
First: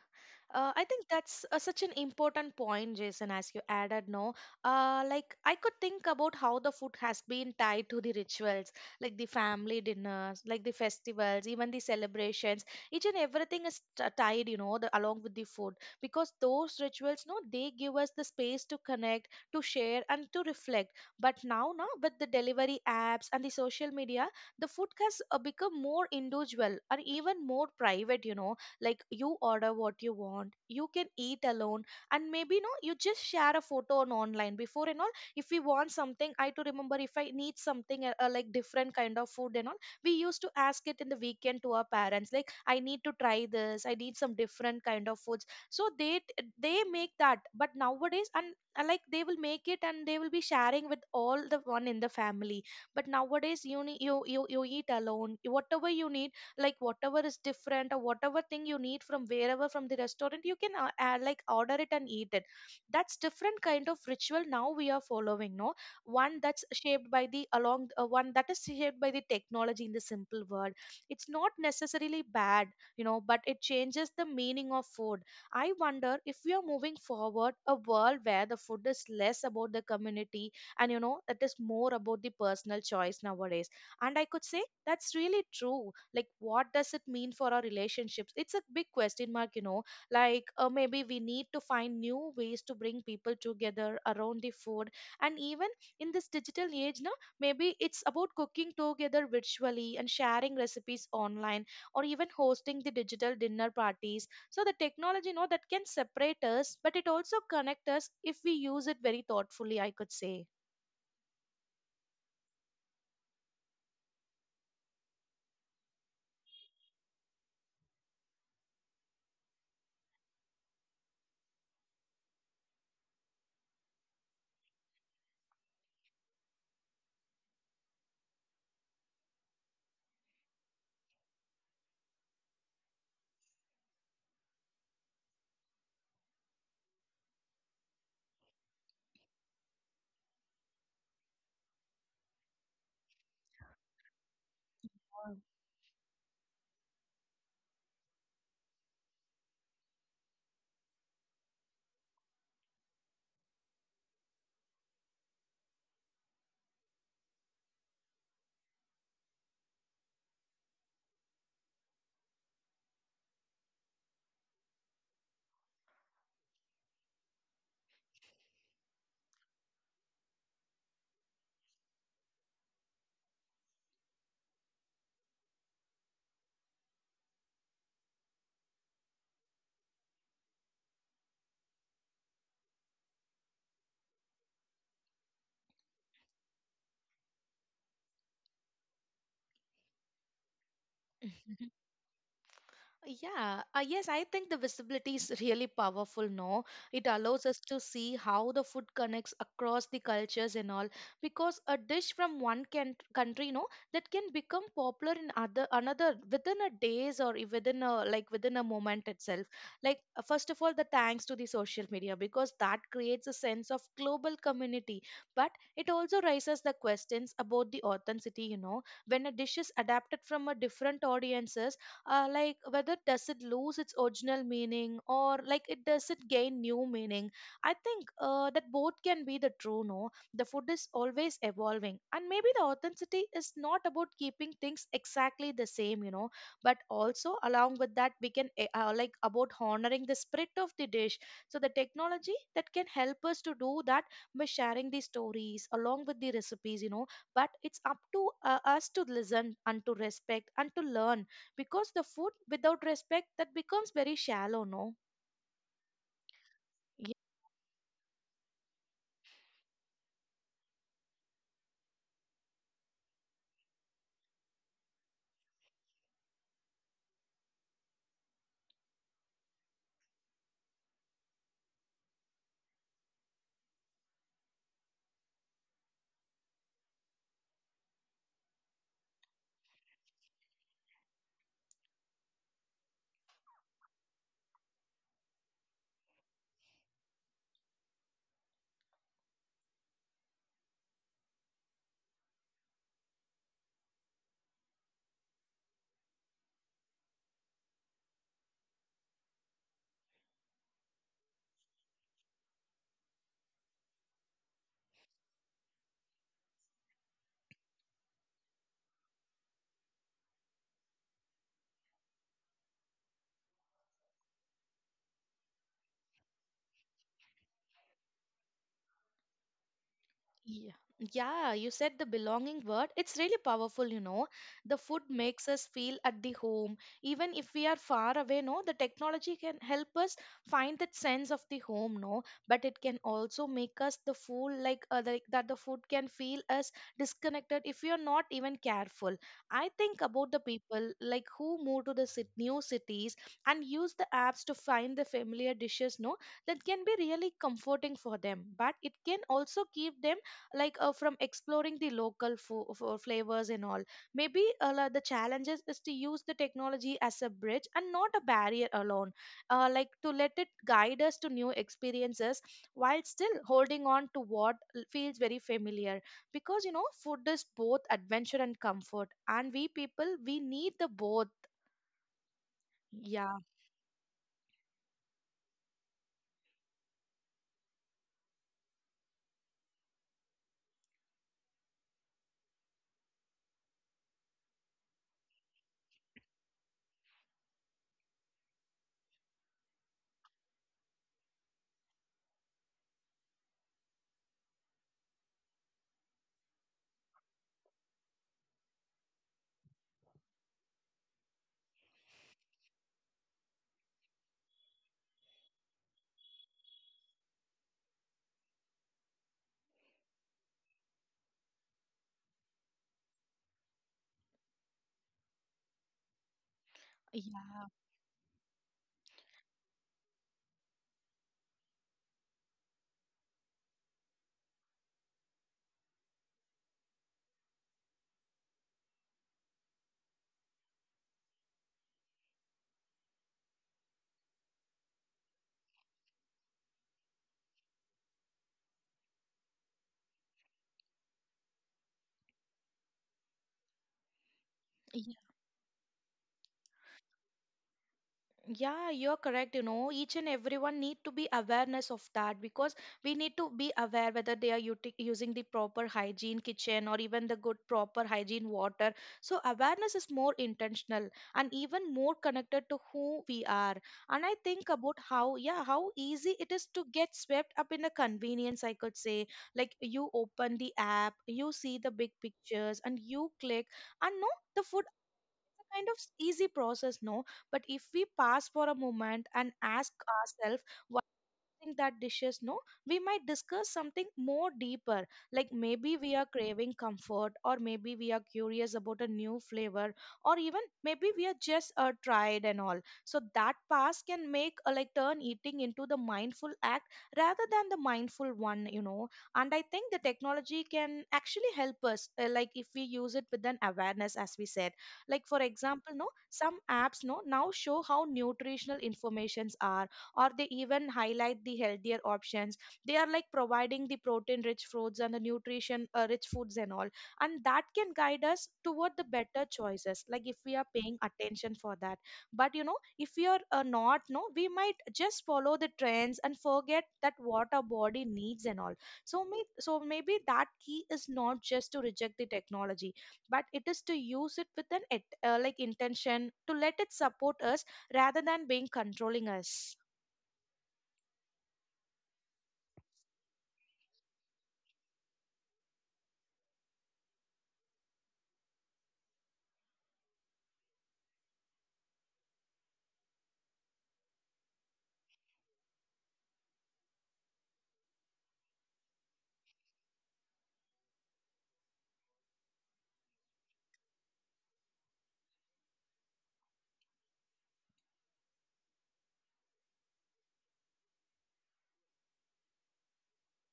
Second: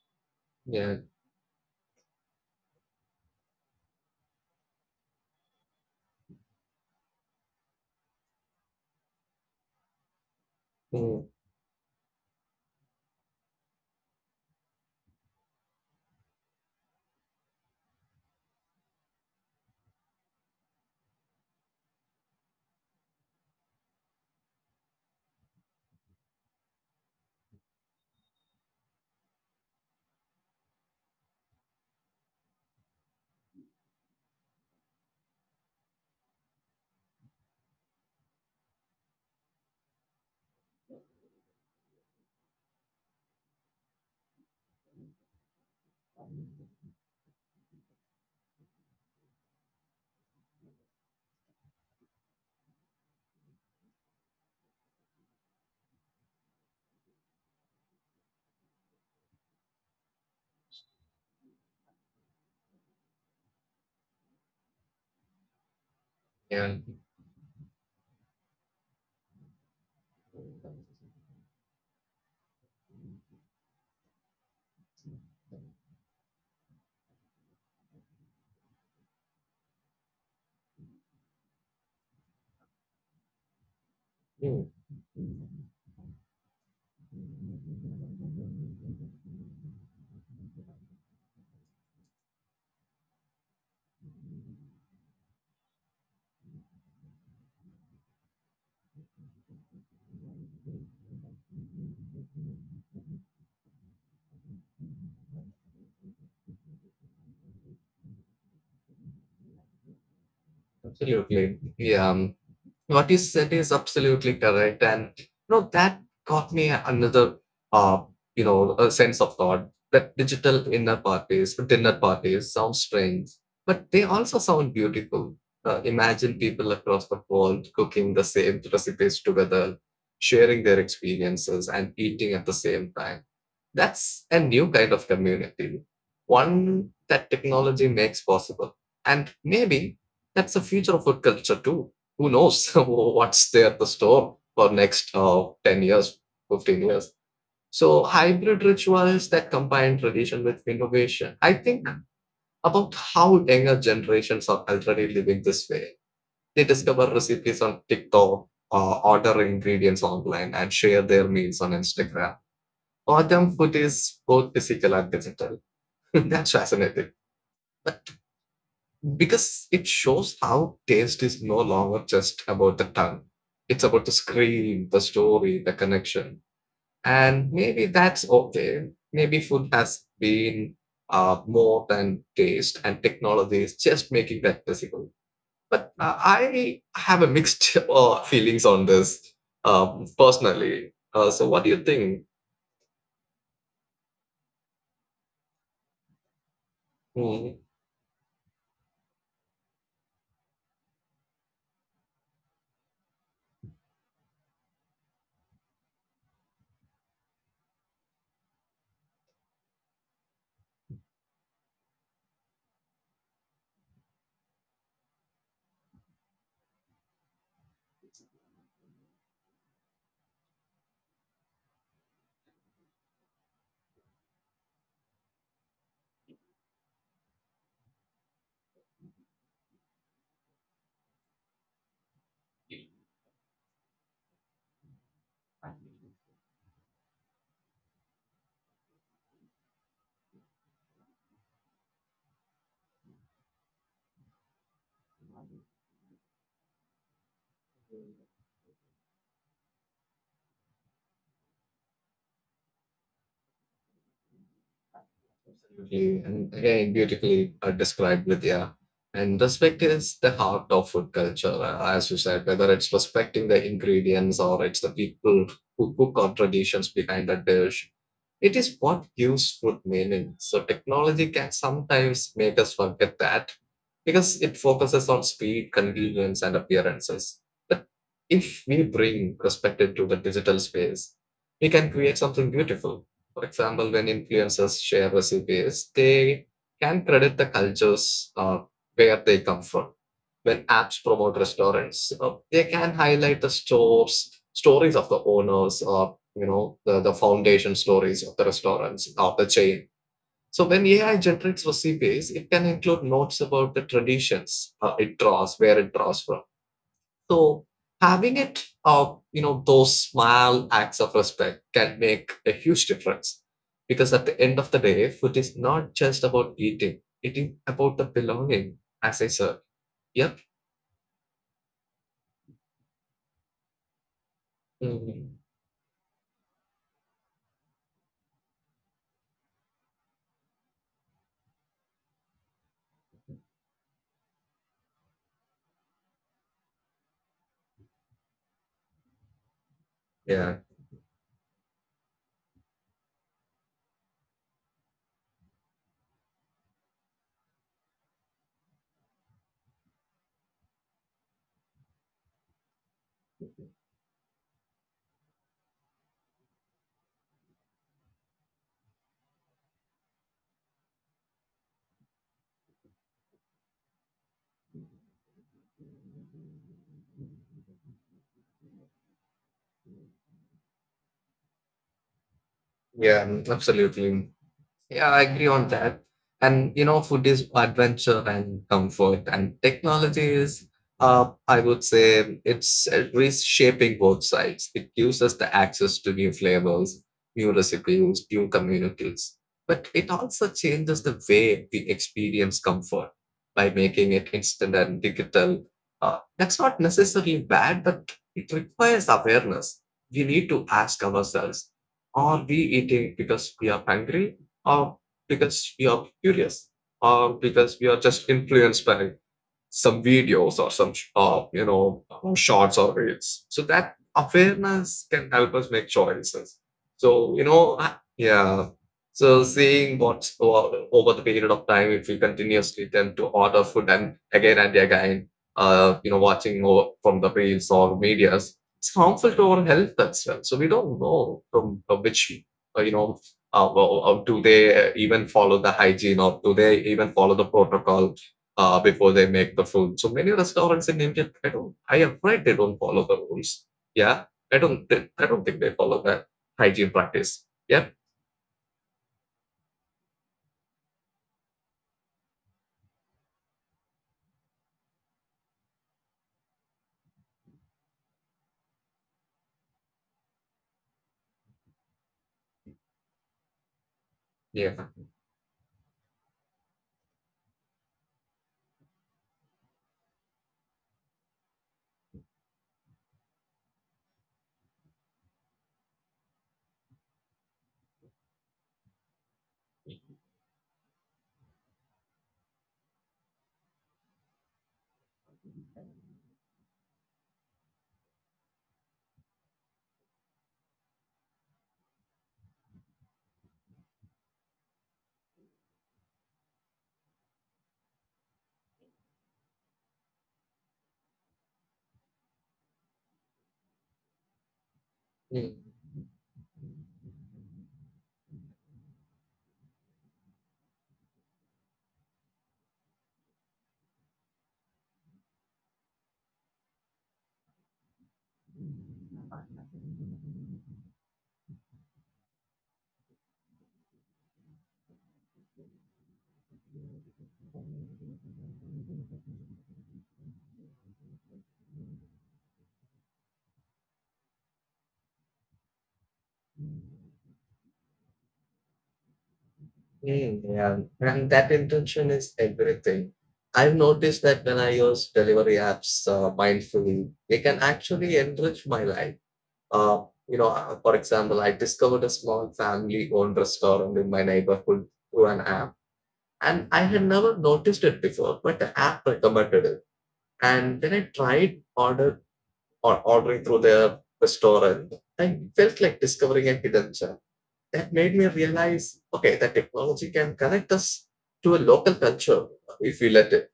[SPEAKER 1] I
[SPEAKER 2] Yeah,
[SPEAKER 1] think that's such an important point, Jason, as you added, no? I could think about how the food has been tied to the rituals, like the family dinners, like the
[SPEAKER 2] mm,
[SPEAKER 1] festivals, even the celebrations. Each and everything is tied, you know, along with the food, because those rituals, no, they give us the space to connect, to share, and to reflect. But now, no, with the delivery apps and the social media, the food has become more individual and even more private, you know. Like, you order what you want, you can eat alone, and maybe no, you just share a photo on online before and all. If we want something, I to remember, if I need something, like, different kind of food and all, we used to ask it in the weekend to our parents, like, I need to try this, I need some different kind of foods, so they make that. But nowadays, and like, they will make it and they will be sharing with all the one in the family. But nowadays, you need, you eat alone whatever you need, like whatever is different, or whatever thing you need from wherever, from the restaurant, you can, like, order it and eat it. That's different kind of ritual now we are following, no? One that's
[SPEAKER 2] yeah,
[SPEAKER 1] shaped by the along, one that is shaped by the technology in the simple world. It's not necessarily bad, you know, but it changes the meaning of food. I wonder if we are moving forward a world where the food is less about the community, and you know, that is more about the personal choice nowadays. And I could say
[SPEAKER 2] mm,
[SPEAKER 1] that's really true. Like, what does it mean for our relationships? It's a big question mark, you know. Like, maybe we need to find new ways to bring people together around the food. And even in this digital age now, maybe it's about cooking together virtually and sharing recipes online, or even hosting the digital dinner parties. So the technology, you know, that can separate us, but it also connect us if we use it very thoughtfully, I could say.
[SPEAKER 2] absolutely. Yeah. What you said is absolutely correct, and you know that got me another uh a sense of thought that digital inner parties sound strange, but they also sound beautiful. Imagine people across the world cooking the same recipes together, sharing their experiences and eating at the same time. That's a new kind of community, one that technology makes possible. And maybe that's the future of food culture too. Who knows what's there at the store for next 10 years, 15 years. So hybrid rituals that combine tradition with innovation. I think about how younger generations are already living this way. They discover recipes on TikTok, order ingredients online, and share their meals on Instagram. Autumn food is both physical and digital. That's fascinating. But because it shows how taste is no longer just about the tongue, it's about the screen, the story, the connection. And maybe that's okay. Maybe food has been more than taste, and technology is just making that physical. But I have a mixed feelings on this personally. So, what do you think?
[SPEAKER 1] Yeah, yes, I think the visibility is really powerful, no? It allows
[SPEAKER 2] Hmm.
[SPEAKER 1] us to see how the food connects across the cultures and all, because a dish from one can country, no, that can become popular in other another within a days, or within a, like, within a moment itself. Like first of all, the thanks to the social media because that creates a sense of global community, but it also raises the questions about the authenticity, when a dish is adapted from a different audiences, like whether does it lose its original meaning or like it does it gain new meaning. I think that both can be the true, no? The food is always evolving, and maybe the authenticity is not about keeping things exactly the same. But also along with that we can like about honoring the spirit of the dish. So the technology that can help us to do that by sharing the stories along with the recipes. But it's up to us to listen and to respect and to learn, because the food without respect that becomes very shallow, no?
[SPEAKER 2] Absolutely. And again, beautifully described, Vidya. And respect is the heart of food culture, as you said, whether it's respecting the ingredients or it's the people who cook or traditions behind the dish. It is what gives food meaning. So technology can sometimes make us forget that because it focuses on speed, convenience, and appearances. But if we bring perspective to the digital space, we can create something beautiful. For example, when influencers share recipes, they can credit the cultures where they come from. When apps promote restaurants, they can highlight the stories of the owners, or you know the foundation stories of the restaurants of the chain. So when AI generates recipes, it can include notes about the traditions where it draws from. So having it, you know, those small acts of respect can make a huge difference. Because at the end of the day, food is not just about eating; it is about the belonging, as I said. Yep.
[SPEAKER 1] Yeah, yeah, you said the belonging word. It's really powerful. The food
[SPEAKER 2] Mhm.
[SPEAKER 1] makes us feel at the home. Even if we are far away, no, the technology can help us find that sense of the home, no. But it can also make us the fool, like that the food can feel us disconnected if we are not even careful. I think about the
[SPEAKER 2] Yeah.
[SPEAKER 1] people like who move to the cit new cities and use the apps to find the familiar dishes, no, that can be really comforting for them. But it can also keep them like from exploring the local flavors and all. Maybe like, the challenges is to use the technology as a bridge and not a barrier alone, like to let it guide us to new experiences while still holding on to what feels very familiar, because food is both adventure and comfort and we people we need the both. Yeah,
[SPEAKER 2] Yeah, absolutely. Yeah, I agree on that. And you know, food is adventure and comfort, and technology is, I would say, it's reshaping both sides. It gives us the access to new flavors, new recipes, new communities. But it also changes the way we experience comfort by making it instant and digital. That's not necessarily bad, but it requires awareness. We need to ask ourselves, are we eating because we are hungry, or because we are curious, or because we are just influenced by some videos or some shots or reels. So that awareness can help us make choices. So you
[SPEAKER 1] yeah.
[SPEAKER 2] know, yeah. So seeing what over the period of time, if we continuously tend to order food and again, you know, watching from the reels or medias, it's harmful to our health as well. So we don't know from which uh, you know. Well, do they even follow the hygiene, or do they even follow the protocol before they make the food. So many restaurants in India, I am afraid they don't follow the rules. Yeah, I don't think they follow that hygiene practice. Yep.
[SPEAKER 1] Yeah, you're correct. You know, each and everyone need to be awareness of that because we need to be aware whether they are using the proper hygiene kitchen or even the good proper hygiene water. So awareness is more intentional and even more connected to who we are. And I think
[SPEAKER 2] Yeah.
[SPEAKER 1] about how, yeah, how easy it is to get swept up in a convenience. I could say like you open the app, you see the big pictures, and you click, and no, the food, it's a kind of easy process, no? But if we pause for a moment and ask ourselves, think that dishes, no, we might discuss something more deeper, like maybe we are craving comfort or maybe we are curious about a new flavor or even maybe we are just tried and all. So that past can make like turn eating into the mindful act rather than the mindful one. And I think the technology can actually help us, like if we use it with an awareness as we said. Like for
[SPEAKER 2] Mm,
[SPEAKER 1] example, no, some apps, no, now show how nutritional informations are, or they even highlight the healthier options. They are like providing the protein rich foods and the nutrition rich foods and all, and that can guide us toward the better choices, like if we are paying attention for that. But if we are not, no, we might just follow the trends and forget that what our body needs and all. So so maybe that key is not just to reject the technology, but it is to use it with an like intention, to let it support us rather than being controlling us.
[SPEAKER 2] mm, yeah, and that intention is everything. I've noticed that when I use delivery apps mindfully, they can actually enrich my life. For example, I discovered a small family-owned restaurant in my neighborhood through an app, and I had never noticed it before, but the app recommended it. And then I tried order or ordering through their restaurant. I felt like discovering a hidden gem. That made me realize, okay, that technology can connect us to a local culture if we let it.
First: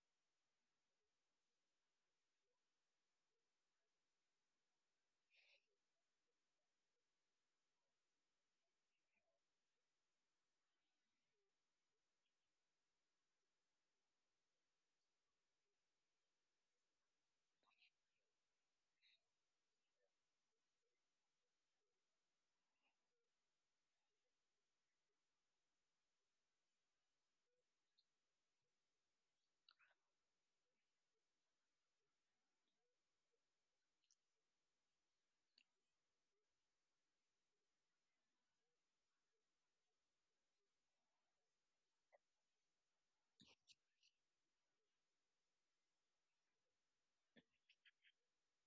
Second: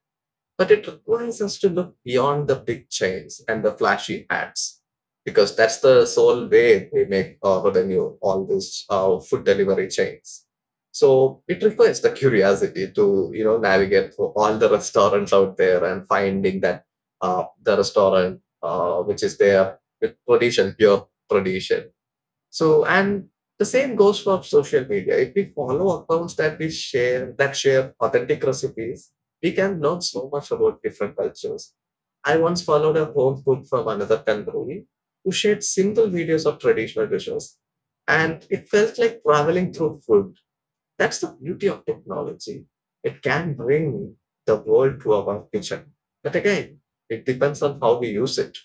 [SPEAKER 2] But it requires us to look beyond the big chains and the flashy ads, because that's the sole way we make our revenue, all these food delivery chains. So it requires the curiosity to you know navigate through all the restaurants out there and finding that the restaurant which is there with tradition, pure tradition, so, and the same goes for social media. If we follow accounts that we share that share authentic recipes, we can learn so much about different cultures. I once followed a home cook from another country who shared simple videos of traditional dishes, and it felt like traveling through food. That's the beauty of technology. It can bring the world to our kitchen. But again, it depends on how we use it.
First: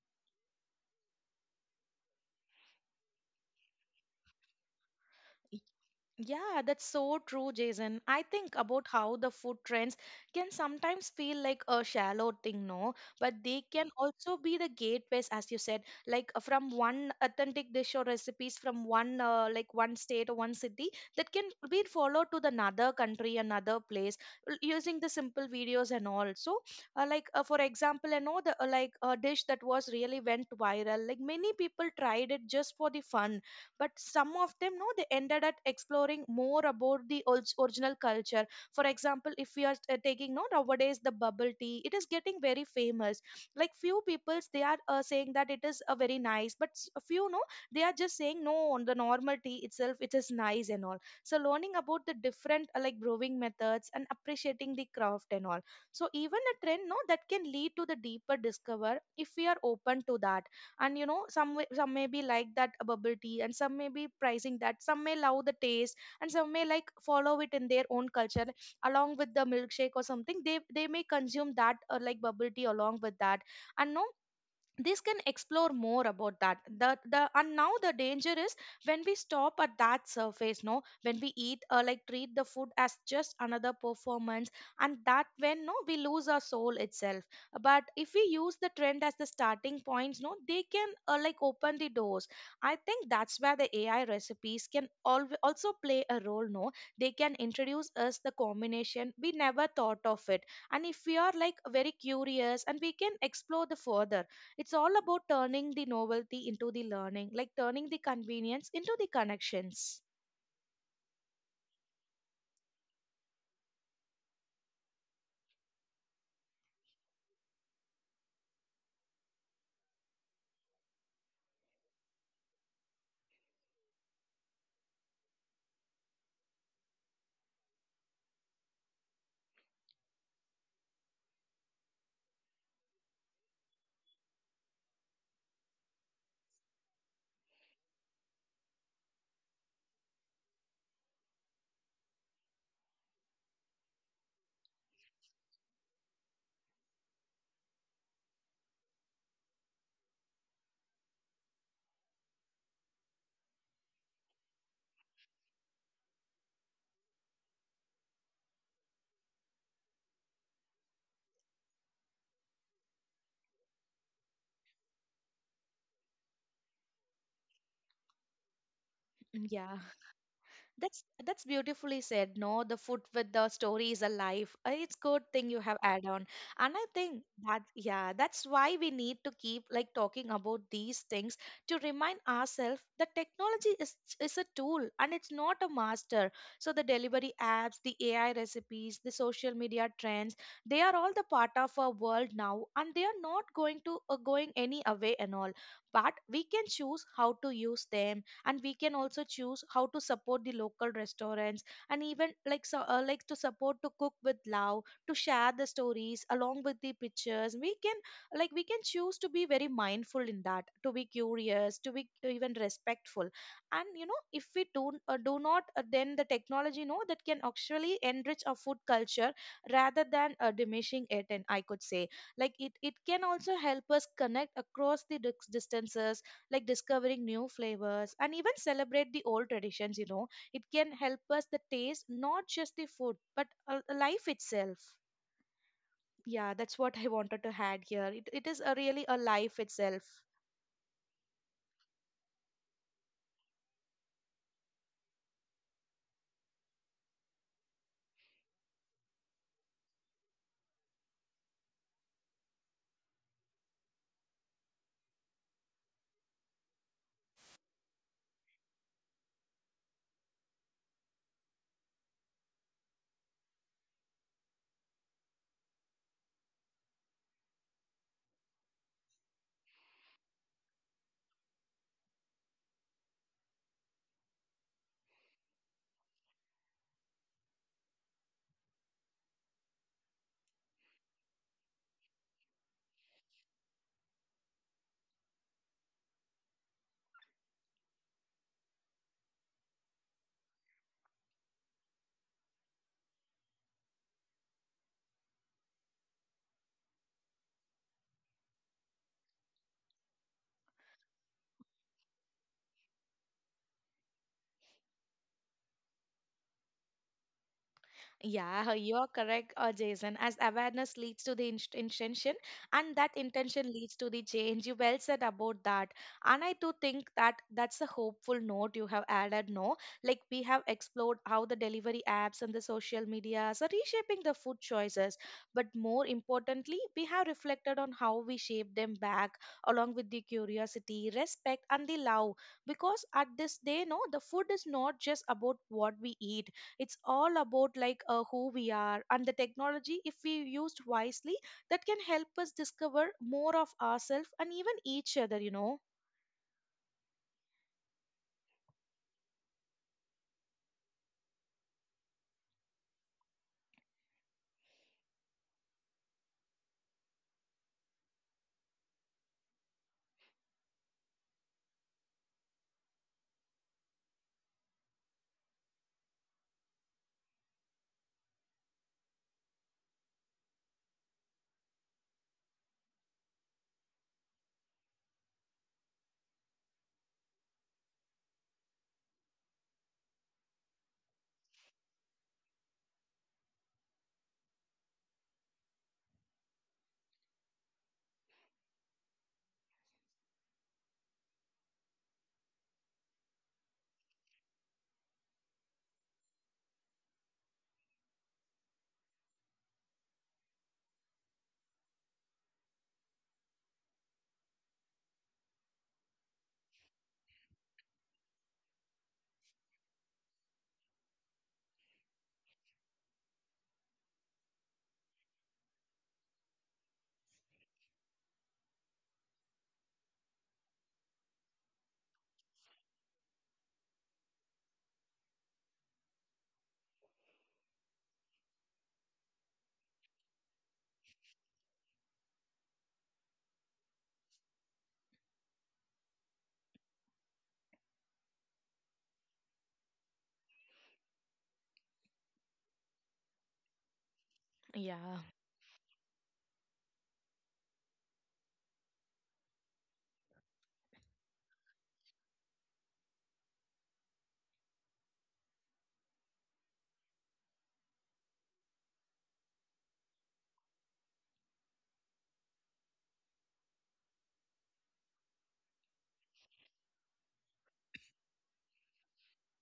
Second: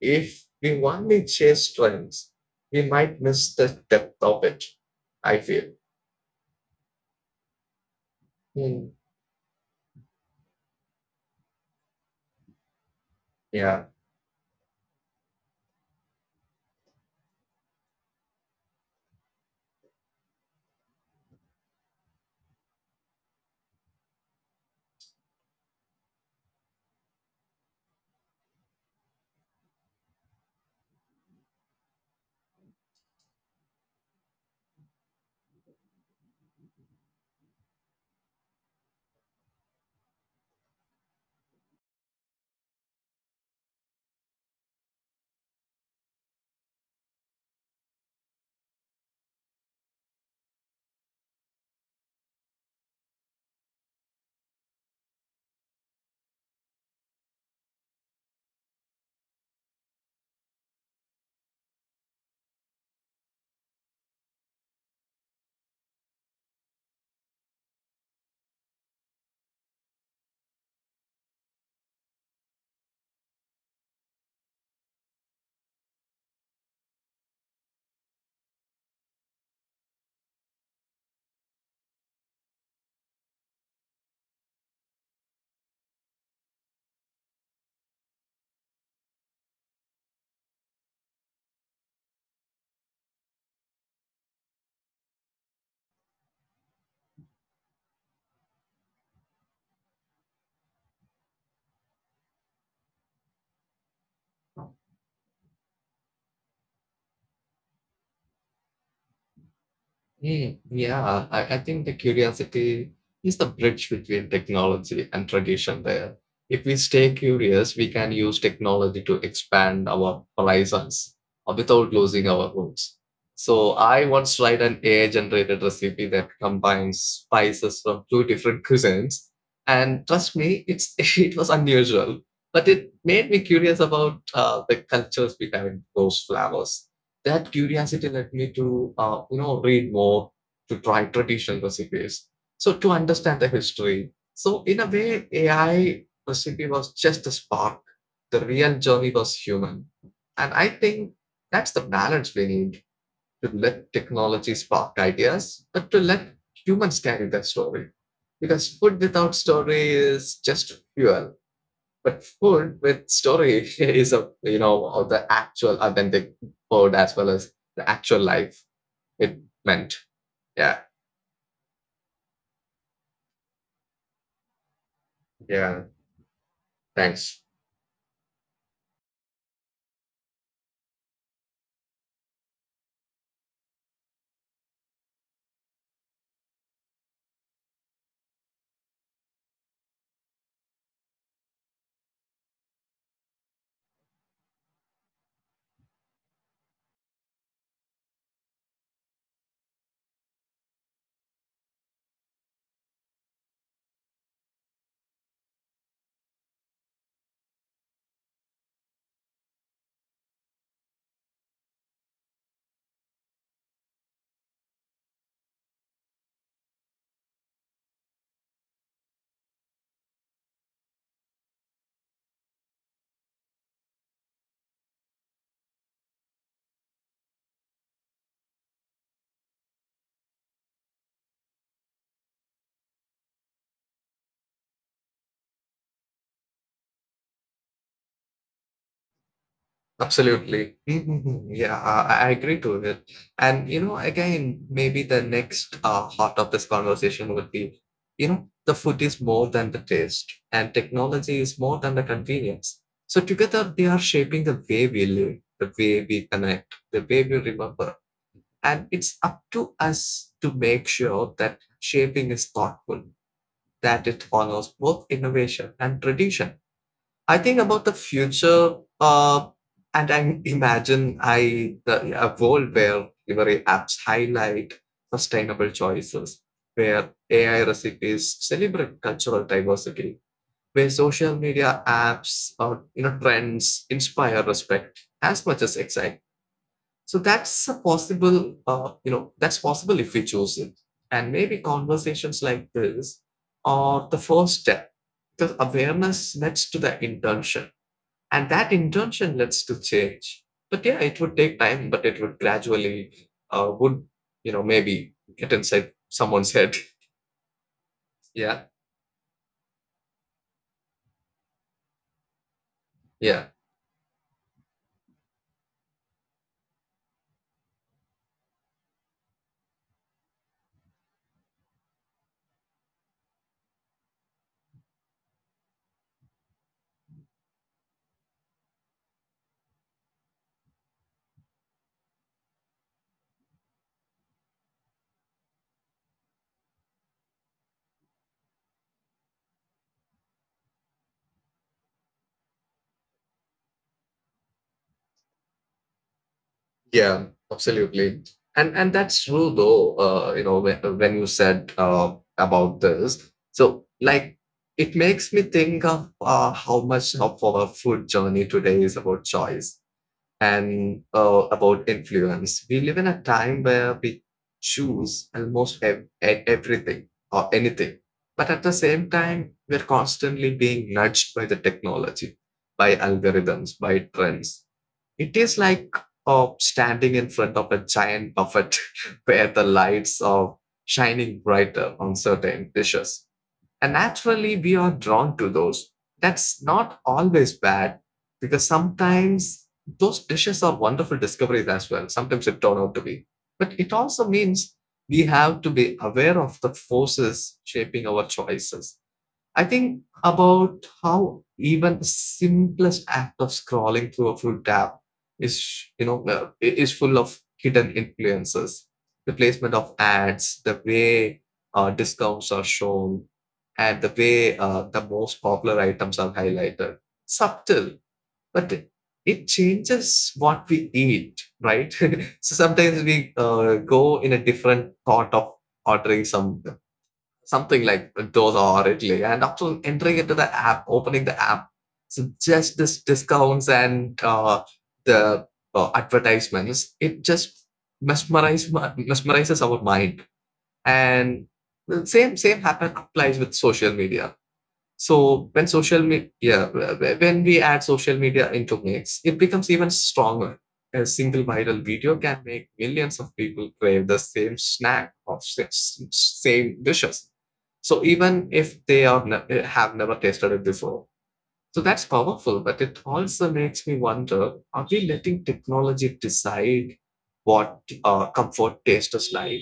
[SPEAKER 2] If we only chase trends, we might miss the depth of it, I feel.
[SPEAKER 1] Yeah, that's so true, Jason. I think about
[SPEAKER 2] Hmm.
[SPEAKER 1] how the food trends can sometimes feel like a shallow thing, no? But they
[SPEAKER 2] Yeah.
[SPEAKER 1] can also be the gateways, as you said, like from one authentic dish or recipes from one, like one state or one city, that can be followed to the another country, another place, using the simple videos and all. So, like for example, I know the like a dish that was really went viral. Like many people tried it just for the fun, but some of them, no, they ended at exploring more about the original culture. For example, if we are taking, no, nowadays the bubble tea, it is getting very famous. Like few peoples, they are saying that it is a very nice, but a few, no, they are just saying no on the normal tea itself, it is nice and all. So learning about the different like brewing methods and appreciating the craft and all. So even a trend, no, that can lead to the deeper discover if we are open to that. And some some may be like that, bubble tea, and some may be pricing that, some may love the taste, and some may like follow it in their own culture along with the milkshake or something. They may consume that, or like bubble tea along with that. And no, this can explore more about that, the and now the danger is when we stop at that surface, no, when we eat, like treat the food as just another performance, and that when, no, we lose our soul itself. But if we use the trend as the starting points, no, they can like open the doors. I think that's where the AI recipes can also play a role, no, they can introduce us the combination we never thought of it. And if we are like very curious, and we can explore the further. It's all about turning the novelty into the learning, like turning the convenience into the connections.
[SPEAKER 2] Mm, yeah, I think the curiosity is the bridge between technology and tradition there. If we stay curious, we can use technology to expand our horizons without losing our roots. So I once tried an AI-generated recipe that combines spices from two different cuisines, and trust me, it's it was unusual, but it made me curious about the cultures behind those flavors. That curiosity led me to read more, to try traditional recipes, so to understand the history. So in a way, AI recipe was just a spark. The real journey was human. And I think that's the balance we need: to let technology spark ideas, but to let humans carry that story. Because food without story is just fuel, but food with story is a, of the actual authentic food as well as the actual life it
[SPEAKER 1] Yeah.
[SPEAKER 2] meant. Yeah.
[SPEAKER 1] That's beautifully said. No, the food with the story is alive. It's good thing you have
[SPEAKER 2] Yeah.
[SPEAKER 1] add on, and I think
[SPEAKER 2] Thanks.
[SPEAKER 1] that, yeah, that's why we need to keep like talking about these things to remind ourselves that technology is a tool and it's not a master. So the delivery apps, the AI recipes, the social media trends, they are all the part of our world now, and they and we can also choose how to support the local restaurants, and even like so, like to support to cook with love, to share the stories along with the pictures we can, like we can choose to be very mindful in that, to be curious, to be even respectful. And you know, if we do do not, then the technology, no, that can actually enrich our food culture rather than diminishing it. And I could say, like, it can also help us connect across the distances, like discovering new flavors and even celebrate the old traditions. It can help us the taste, not just the food, but life itself. Yeah, that's what I wanted to add here. It is a really a life itself.
[SPEAKER 2] Absolutely. Mhm. Yeah, I agree to it. And you know, again, maybe the next heart of this conversation would be, you know, the food is more than the taste, and technology is more than the convenience. So together, they are shaping the way we live, the way we connect, the way we remember. And it's up to us to make sure that shaping is thoughtful, that it honors both innovation and tradition. I think about the future, and I imagine a world where delivery apps highlight sustainable choices, where AI recipes celebrate cultural diversity, where social media apps or trends inspire respect as much as excitement. So that's a possible, that's possible if we choose it. And maybe conversations like this are the first step, because awareness leads to the intention and that intention leads to change. But yeah, it would take time, but it would gradually, uh, would, you know, maybe get inside someone's head. Yeah.
[SPEAKER 1] Yeah, you're correct, Jason. As awareness leads to the intention, and that
[SPEAKER 2] Yeah.
[SPEAKER 1] intention leads to the change. You well said about that, and I do think that that's a hopeful note you have added. No, like we have explored how the delivery apps and the social medias are reshaping the food choices, but more importantly, we have reflected on how we shape them back, along with the curiosity, respect, and the love. Because at this day, no, the food is not just about what we eat, it's all about like who we are. And the technology, if we used wisely, that can help us discover more of ourselves and even each other.
[SPEAKER 2] Yeah, absolutely. And that's true though, when you said about this. So like it makes me think of how much of our food journey today is about choice and about influence. We live in a time where we choose almost everything or anything. But at the same time, we're constantly being nudged by the technology, by algorithms, by trends. It is like standing in front of a giant buffet where the lights are shining brighter on certain dishes. And naturally, we are drawn to those. That's not always bad, because sometimes those dishes are wonderful discoveries as well. Sometimes it turn out to be. But it also means we have to be aware of the forces shaping our choices. I think about how even simplest act of scrolling through a full tab is, is full of hidden influences. The placement of ads, the way discounts are shown, and the way the most popular items are highlighted. Subtle, but it changes what we eat, right? So sometimes we go in a different thought of ordering something like those already. And after entering into the app, opening the app, so just this discounts and the advertisements, it just mesmerizes mesmerizes our mind. And the same same happen applies with social media.
[SPEAKER 1] Yeah.
[SPEAKER 2] So when social media, yeah, when we add social media into mix, it becomes even stronger. A single viral video can make millions of people crave the same snack or same dishes. So even if they are have never tasted it before, so that's powerful. But it also makes me wonder: are we letting technology decide what comfort tastes like?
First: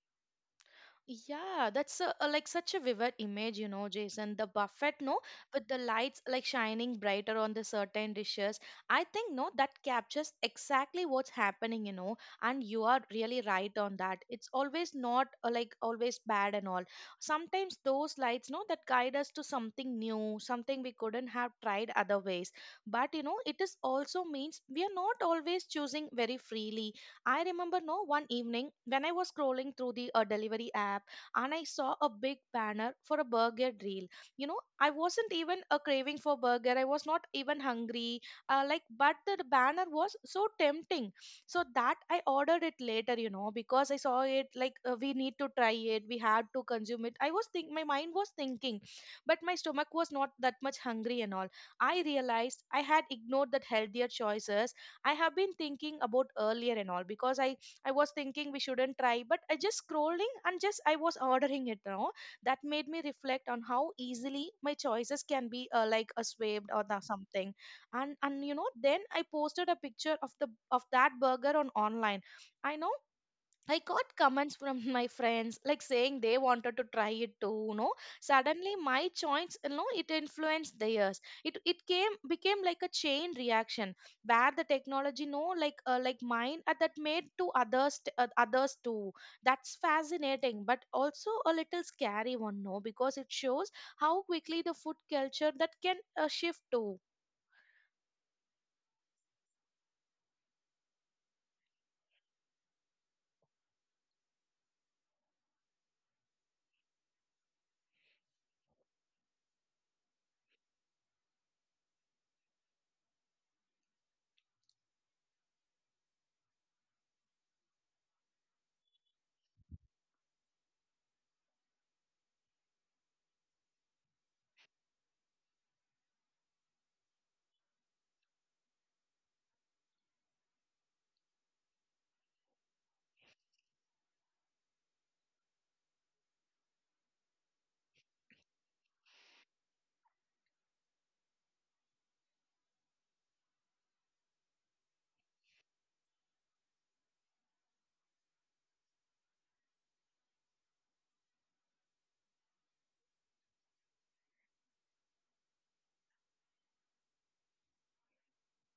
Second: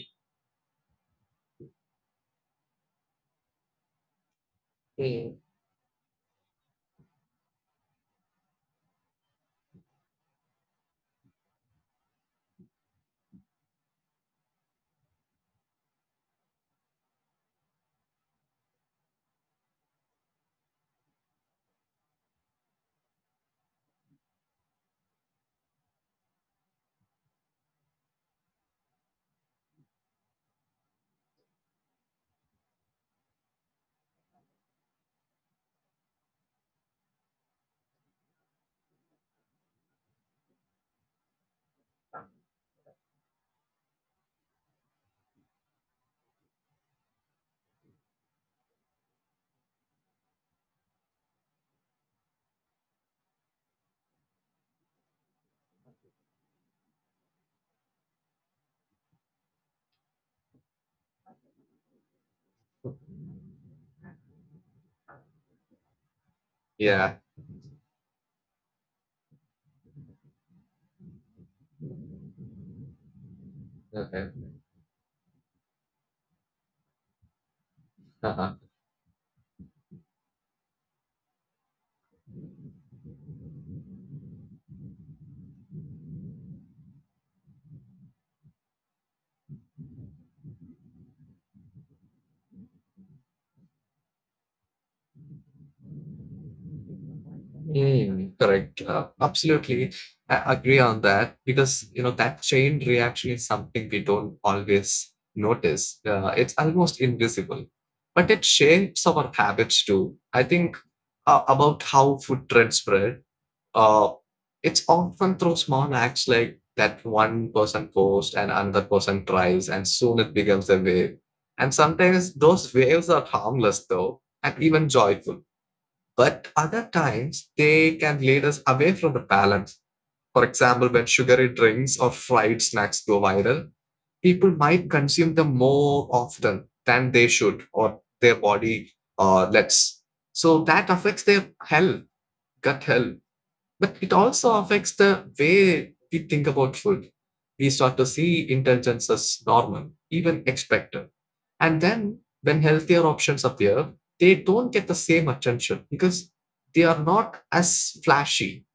[SPEAKER 1] Yeah, that's a, like such a vivid image, Jason. The buffet, no,
[SPEAKER 2] Mm.
[SPEAKER 1] with the lights like shining brighter on the certain dishes. I think, no, that captures exactly what's happening, and you are really right on that. It's always not like always bad and all. Sometimes those lights, no, that guide us to something new, something we couldn't have tried other ways. But, it is also means we are not always choosing very freely. I remember, no, one evening when I was scrolling through the delivery app and I saw a big banner for a burger deal. You know, I wasn't even a craving for burger. I was not even hungry. But the banner was so tempting, so that I ordered it later. You know, because I saw it like, we need to try it. We had to consume it. I was think My mind was thinking, but my stomach was not that much hungry and all. I realized I had ignored that healthier choices I have been thinking about earlier and all. Because I was thinking we shouldn't try, but I just scrolling and just I was ordering it now. That made me reflect on how easily my choices can be like a swapped or the
[SPEAKER 2] Yeah.
[SPEAKER 1] something. And you know, then I posted a picture of the of that burger on online. I know I got comments from my friends like saying they wanted to try it too. Suddenly my choice, it influenced theirs. It came became like a chain reaction where the technology, no, like mine, that made to others, others too. That's fascinating, but also a little scary one, no, because it shows how quickly the food culture that can shift too.
[SPEAKER 2] Mm, correct. Absolutely. I agree on that because, you know, that chain reaction is something we don't always notice. It's almost invisible, but it shapes our habits too. I think about how food trends spread. Uh, it's often through small acts like that: one person posts and another person tries, and soon it becomes a wave. And sometimes those waves are harmless though, and even joyful, but other times, they can lead us away from the balance. For example, when sugary drinks or fried snacks go viral, people might consume them more often than they should or their body lets. So that affects their health, gut health. But it also affects the way we think about food. We start to see indulgence as normal, even expected. And then when healthier options appear, they don't get the same attention because they are not as flashy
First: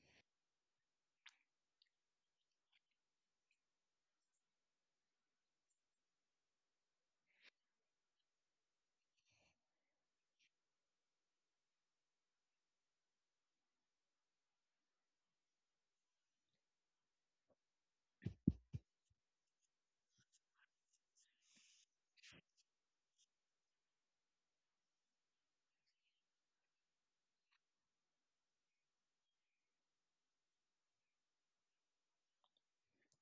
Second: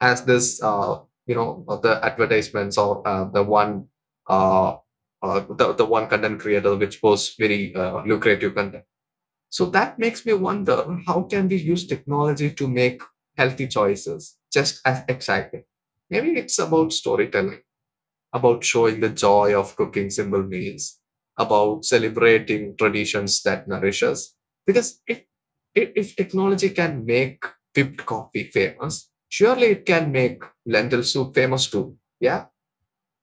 [SPEAKER 2] as this, the advertisements or uh, the one content creator which posts very lucrative content. So that makes me wonder, how can we use technology to make healthy choices just as exciting? Maybe it's about storytelling, about showing the joy of cooking simple meals, about celebrating traditions that nourish us. Because if technology can make whipped coffee famous, surely it can make lentil soup famous too. Yeah?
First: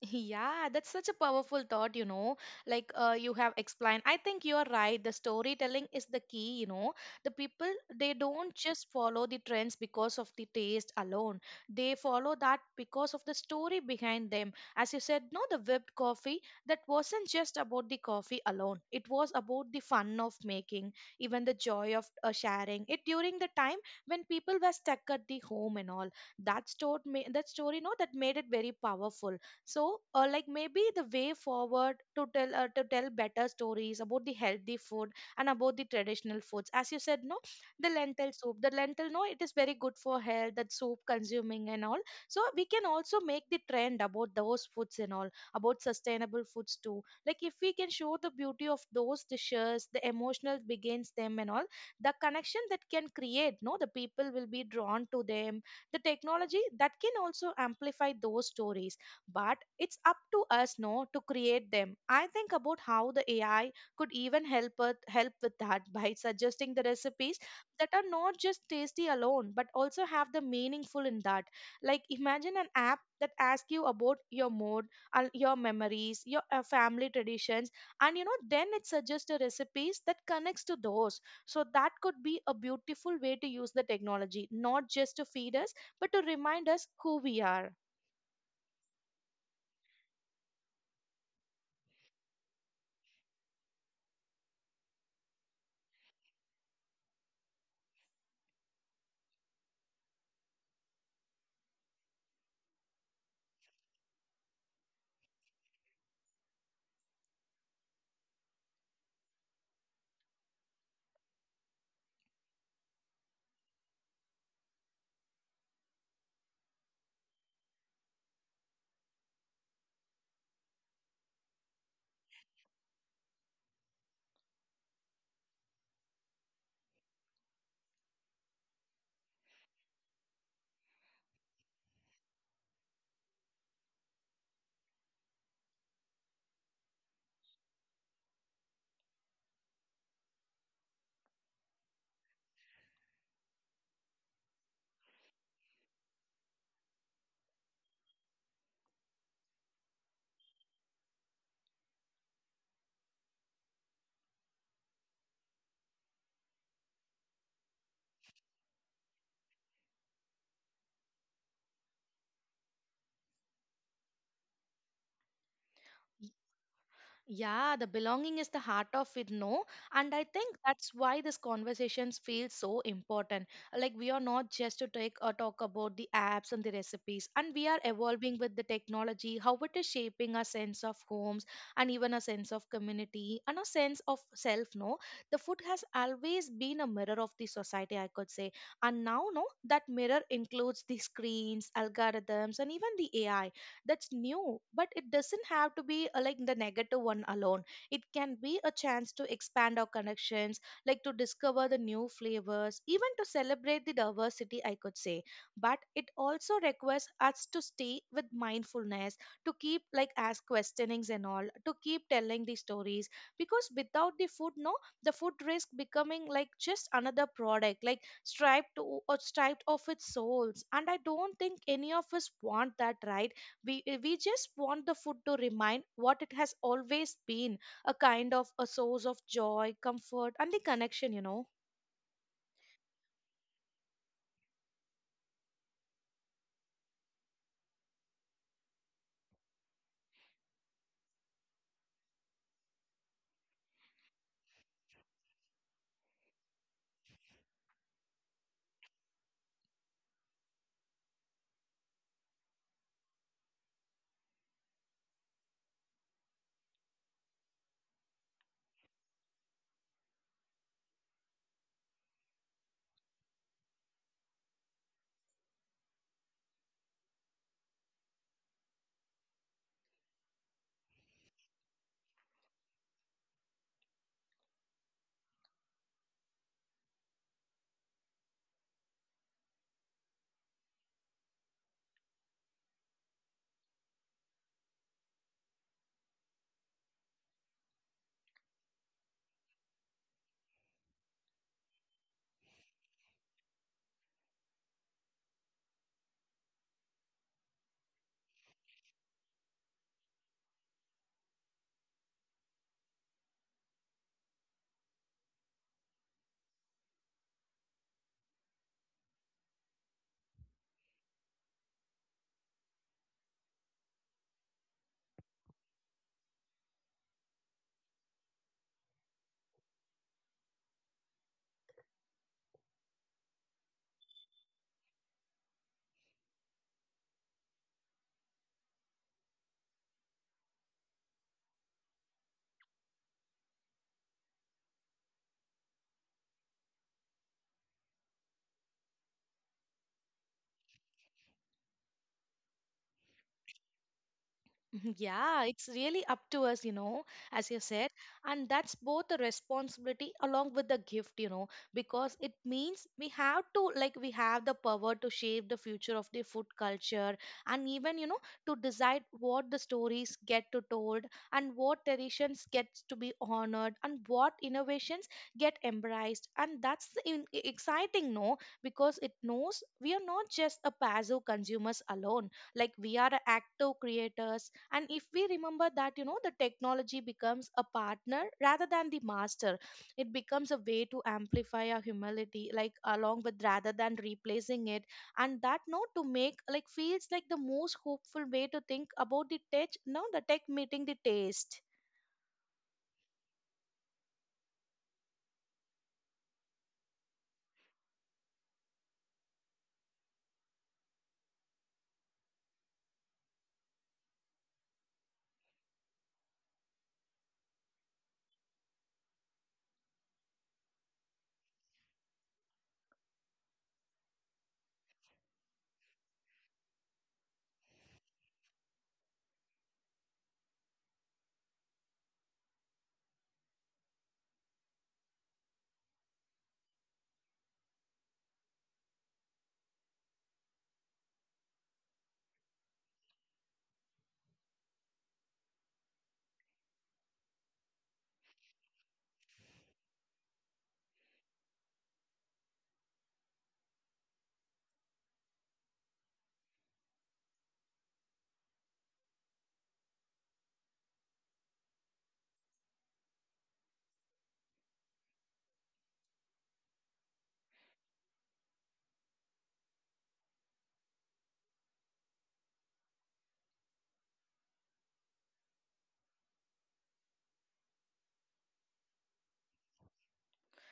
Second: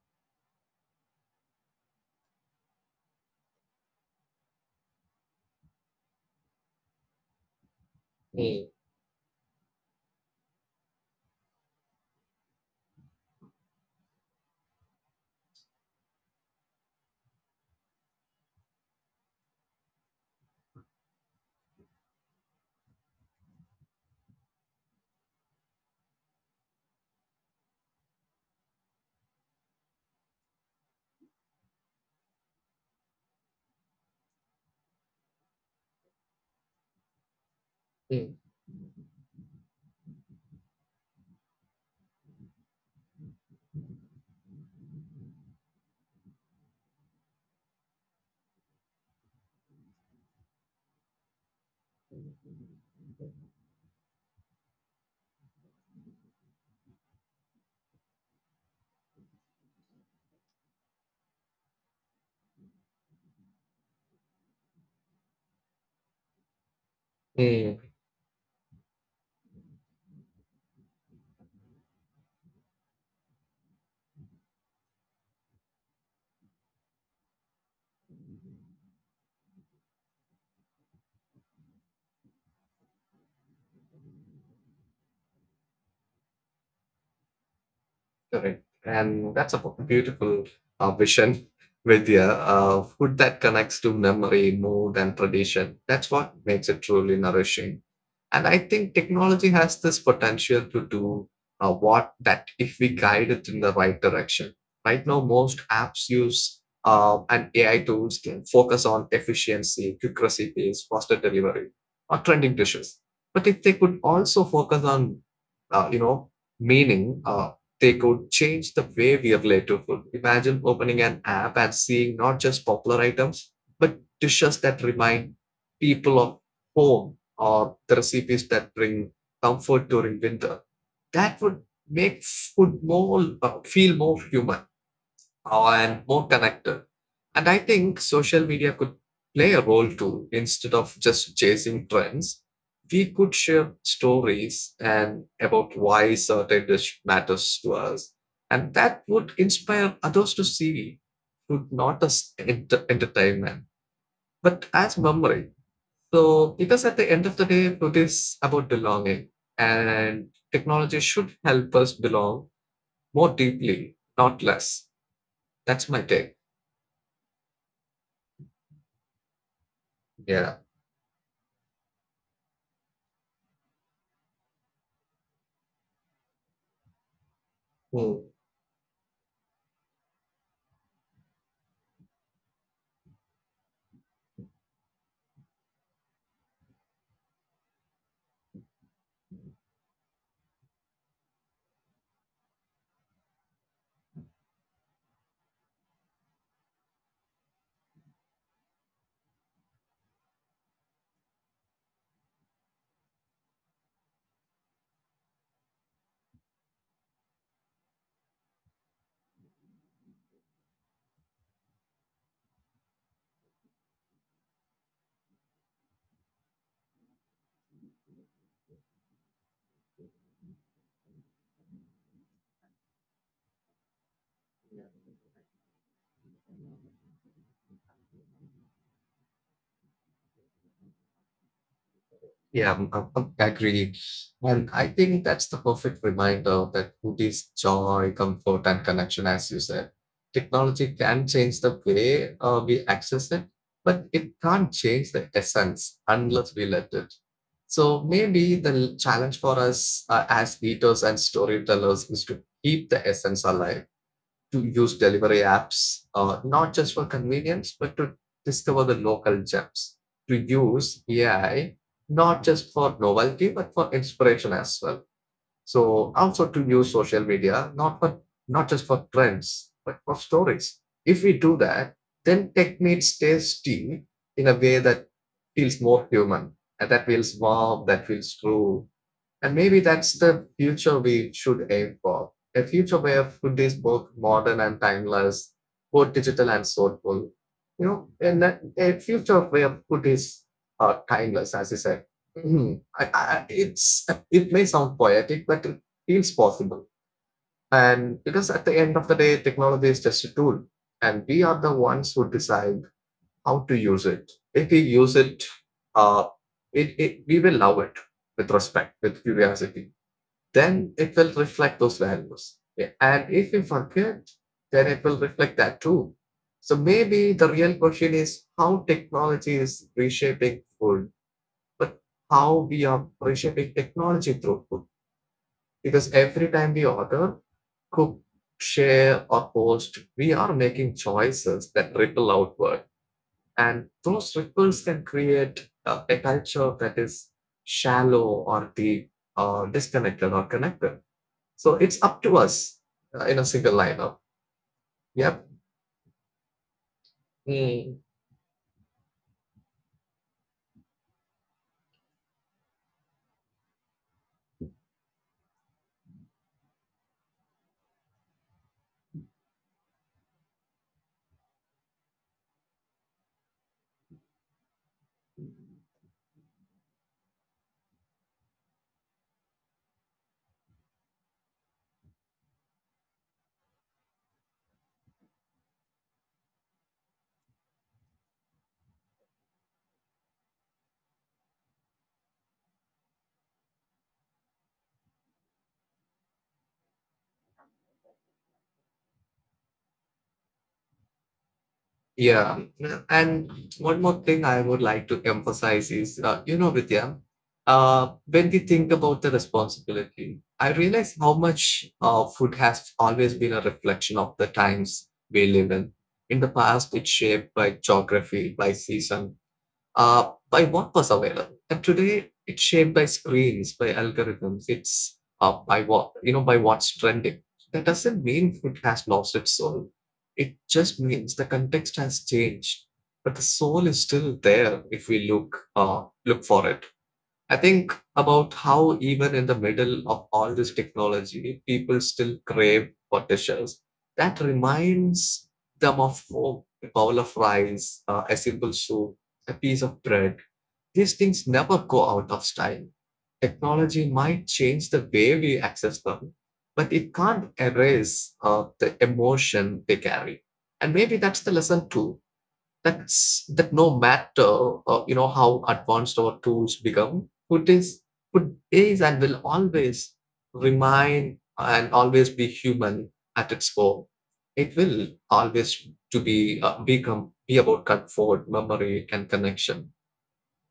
[SPEAKER 1] Yeah, that's such a powerful thought, you know. You have explained, I think you're right. The storytelling is the key, you know. The people, they don't
[SPEAKER 2] Mm.
[SPEAKER 1] just follow the trends because of the taste alone, they follow that because of the story behind them. As you said, no, the whipped coffee, that wasn't just about the coffee alone, it was about the fun of making, even the joy of sharing it during the time when people were stuck at the home and all. That, story, that story, no, that made it very powerful. So like maybe the way forward to tell to tell better stories about the healthy food and about the traditional foods, as you said, no, the lentil
[SPEAKER 2] Mm.
[SPEAKER 1] soup, the lentil, no, it is very good for health, that soup consuming and all. So we can also make the trend about those foods and all, about sustainable foods too. Like if we can show the beauty of those dishes, the emotional begins them and all, the connection that can create, no, the people will be drawn to them. The technology that can also amplify those stories, but it's up to us, no, to create them. I think about how the AI could even help with that by suggesting the recipes
[SPEAKER 2] Mm.
[SPEAKER 1] that are not just tasty alone but also have the meaningful in that. Like imagine an app that asks you about your mood and your memories, your family traditions, and you know then it suggests the recipes that connects to those. So that could be a beautiful way to use the technology not just to feed us but to remind us who we are.
[SPEAKER 2] Correct. And that's a beautiful vision, Vidya. Food that connects to memory, mood, and tradition. That's what makes it truly nourishing. And I think technology has this potential to do what that if we guide it in the right direction. Right now, most apps use and AI tools can focus on efficiency, quick recipes, faster delivery, or trending dishes. But if they could also focus on uh, you know, meaning, they could change the way we relate to food. Imagine opening an app and seeing not just popular items, but dishes that remind people of home, or the recipes that bring comfort during winter. That would make food more feel more human and more connected. And I think social media could play a role too. Instead of just chasing trends, we could share stories and about why certain dish matters to us. And that would inspire others to see food not as entertainment, but as memory. So, because at the end of the day, food is about belonging, and technology should help us belong more deeply, not less. That's my take.
[SPEAKER 1] Yeah, the belonging is the heart of it, no? And I
[SPEAKER 2] Yeah.
[SPEAKER 1] think that's why this conversations feel so important. Like we are not just to take or talk about the apps and the recipes, and we are
[SPEAKER 2] Hmm.
[SPEAKER 1] evolving with the technology, how it is shaping our sense of homes and even a sense of community and a sense of self, no? The food has always been a mirror of the society, I could say. And now, no, that mirror includes the screens, algorithms, and even the AI. That's new, but it doesn't have to be like the negative one alone. It can be a chance to expand our connections, like to discover the new flavors, even to celebrate the diversity, I could say. But it also requires us to stay with mindfulness, to keep like ask questionings and all, to keep telling the stories. Because without the food, no, the food risk becoming like just another product, like striped or striped of its souls. And I don't think any of us want that, right? We just want the food to remind what it has always been, a kind of a source of joy, comfort, and the connection, you know.
[SPEAKER 2] Yeah, I agree. And I think that's the perfect reminder that food is joy, comfort, and connection, as you said. Technology can change the way we access it, but it can't change the essence unless we let it. So maybe the challenge for us as eaters and storytellers is to keep the essence alive, to use delivery apps, not just for convenience, but to discover the local gems, to use AI, not just for novelty, but for inspiration as well. So also to use social media, not just for trends, but for stories. If we do that, then tech meets tasty in a way that feels more human and that feels warm, that feels true, and maybe that's the future we should aim for. A future where food is both modern and timeless, both digital and soulful. You know, and a future where food is timeless, as you said. Mhm. I, it's It may sound poetic, but it feels possible. And because at the end of the day, technology is just a tool, and we are the ones who decide how to use it. If we use it, uh, we will love it with respect, with curiosity, then it will reflect those values. Yeah. And if we forget, then it will reflect that too. So maybe the real question is how technology is reshaping food, but how we are reshaping technology through food. Because every time we order, cook, share, or post, we are making choices that ripple outward. And those ripples can create a culture that is shallow or deep, or disconnected or connected. So it's up to us in a single lineup.
[SPEAKER 1] Yeah,
[SPEAKER 2] Yep.
[SPEAKER 1] it's really up to us, you know, as you said.
[SPEAKER 2] Mm.
[SPEAKER 1] And that's both a responsibility along with the gift, you know, because it means we have to, like, we have the power to shape the future of the food culture and even, you know, to decide what the stories get to told and what traditions gets to be honored and what innovations get embraced. And that's the exciting, no, because it knows we are not just a passive consumers alone. Like we are active creators, and if we remember that, you know, the technology becomes a partner rather than the master. It becomes a way to amplify our humility, like along with rather than replacing it. And that note to make like feels like the most hopeful way to think about the tech, no, the tech meeting the taste.
[SPEAKER 2] Yeah. And one more thing I would like to emphasize is, Vidya, when we think about the responsibility, I realize how much food has always been a reflection of the times we live in. In the past, it's shaped by geography, by season, by what was available. And today it's shaped by screens, by algorithms. It's By what by what's trending. That doesn't mean food has lost its soul. It just means the context has changed, but the soul is still there if we look for it. I think about how, even in the middle of all this technology, people still crave potations that reminds them of home: a bowl of rice, a simple soup, a piece of bread. These things never go out of style. Technology might change the way we access them, but it can't erase the emotion they carry. And maybe that's the lesson too, that's that no matter how advanced our tools become, food is and will always remain and always be human at its core. It will always to be become be about comfort, memory, and connection.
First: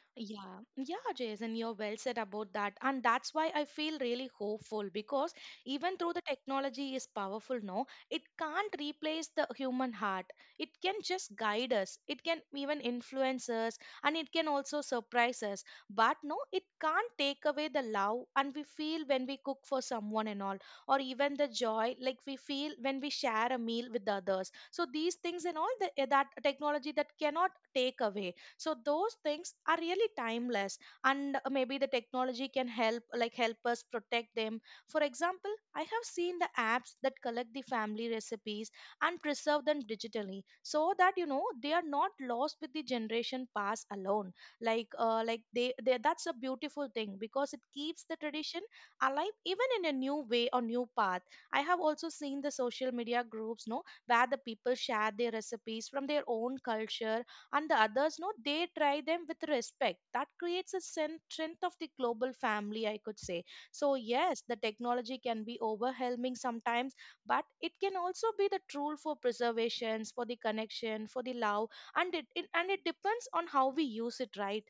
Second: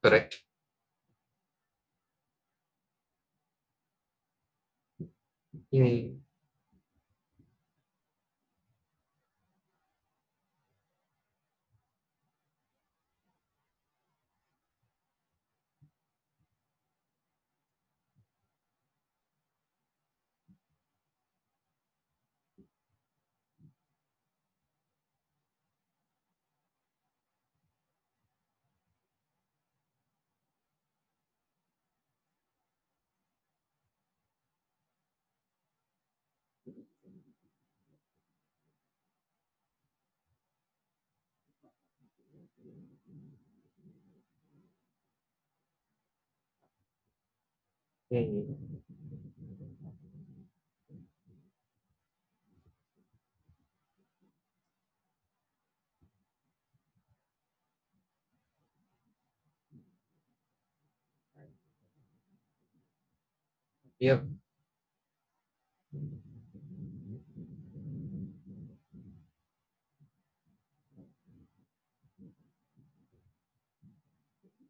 [SPEAKER 2] Correct.
[SPEAKER 1] Yeah, yeah, Jason, you're well said about that. And that's why I feel really hopeful because even though
[SPEAKER 2] Mm,
[SPEAKER 1] the technology is powerful now, it can't replace the human heart. It can just guide us, it can even influence us, and it can also surprise us. But no, it can't take away the love and we feel when we cook for someone and all, or even the joy like we feel when we share a meal with others. So these things and all the, that technology that cannot take away, so those things are really timeless. And maybe the technology can help like help us protect them. For example, I have seen the apps that collect the family recipes and preserve them digitally, so that you know they are not lost with the generation past alone. They that's a beautiful thing because it keeps the tradition
[SPEAKER 2] mm.
[SPEAKER 1] alive even in a new way or new path. I have also seen the social media groups, no, where the people share their recipes from their own culture, and the others, no, they try them with respect. That creates a strength of the global family, I could say. So
[SPEAKER 2] Yeah.
[SPEAKER 1] yes, the technology can be overwhelming sometimes, but it can also be the tool for preservations, for the connection, for the love. And it depends on how we use it, right?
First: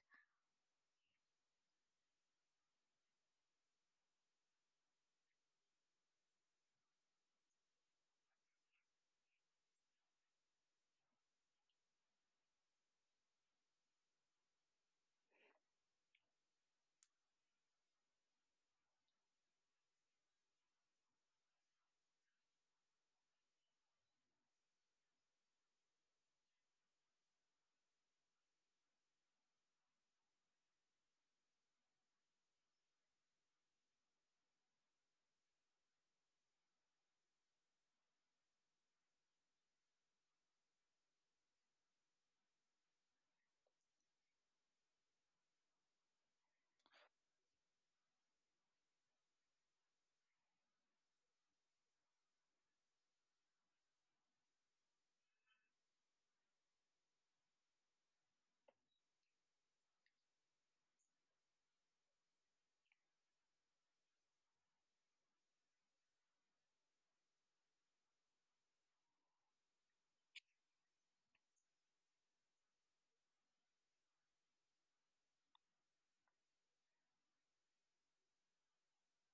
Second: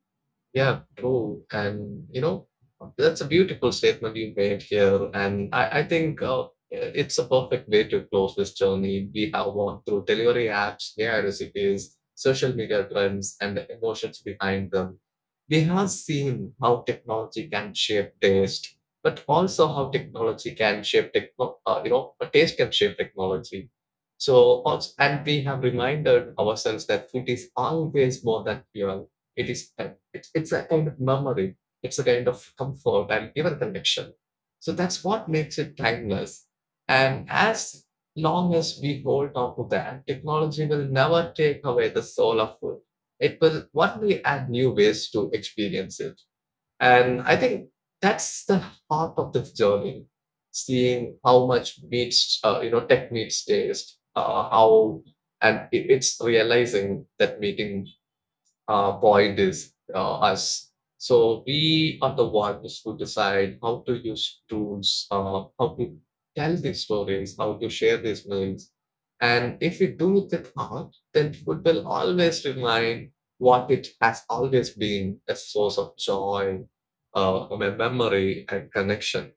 [SPEAKER 2] Yeah, true. And you know, that's a beautiful statement you made here. And I think it's a perfect way to close this journey. We have walked through delivery apps, AI recipes, social media trends, and the emotions behind them. We have seen how technology can shape taste, but also how technology can shape taste can shape technology. So also, and we have reminded ourselves that food is always more than fuel. It is it's a kind of memory. It's a kind of comfort and even connection. So that's what makes it timeless. And as long as we hold on to that, technology will never take away the soul of food. It will one day add new ways to experience it. And I think that's the heart of the journey, seeing how much meets, tech meets taste, how, and it, it's realizing that meeting point is us. So we are the ones who decide how to use tools, how to tell these stories, how to share these memes. And if we do that art, then food will always remain what it has always been: a source of joy, of a memory, and connection.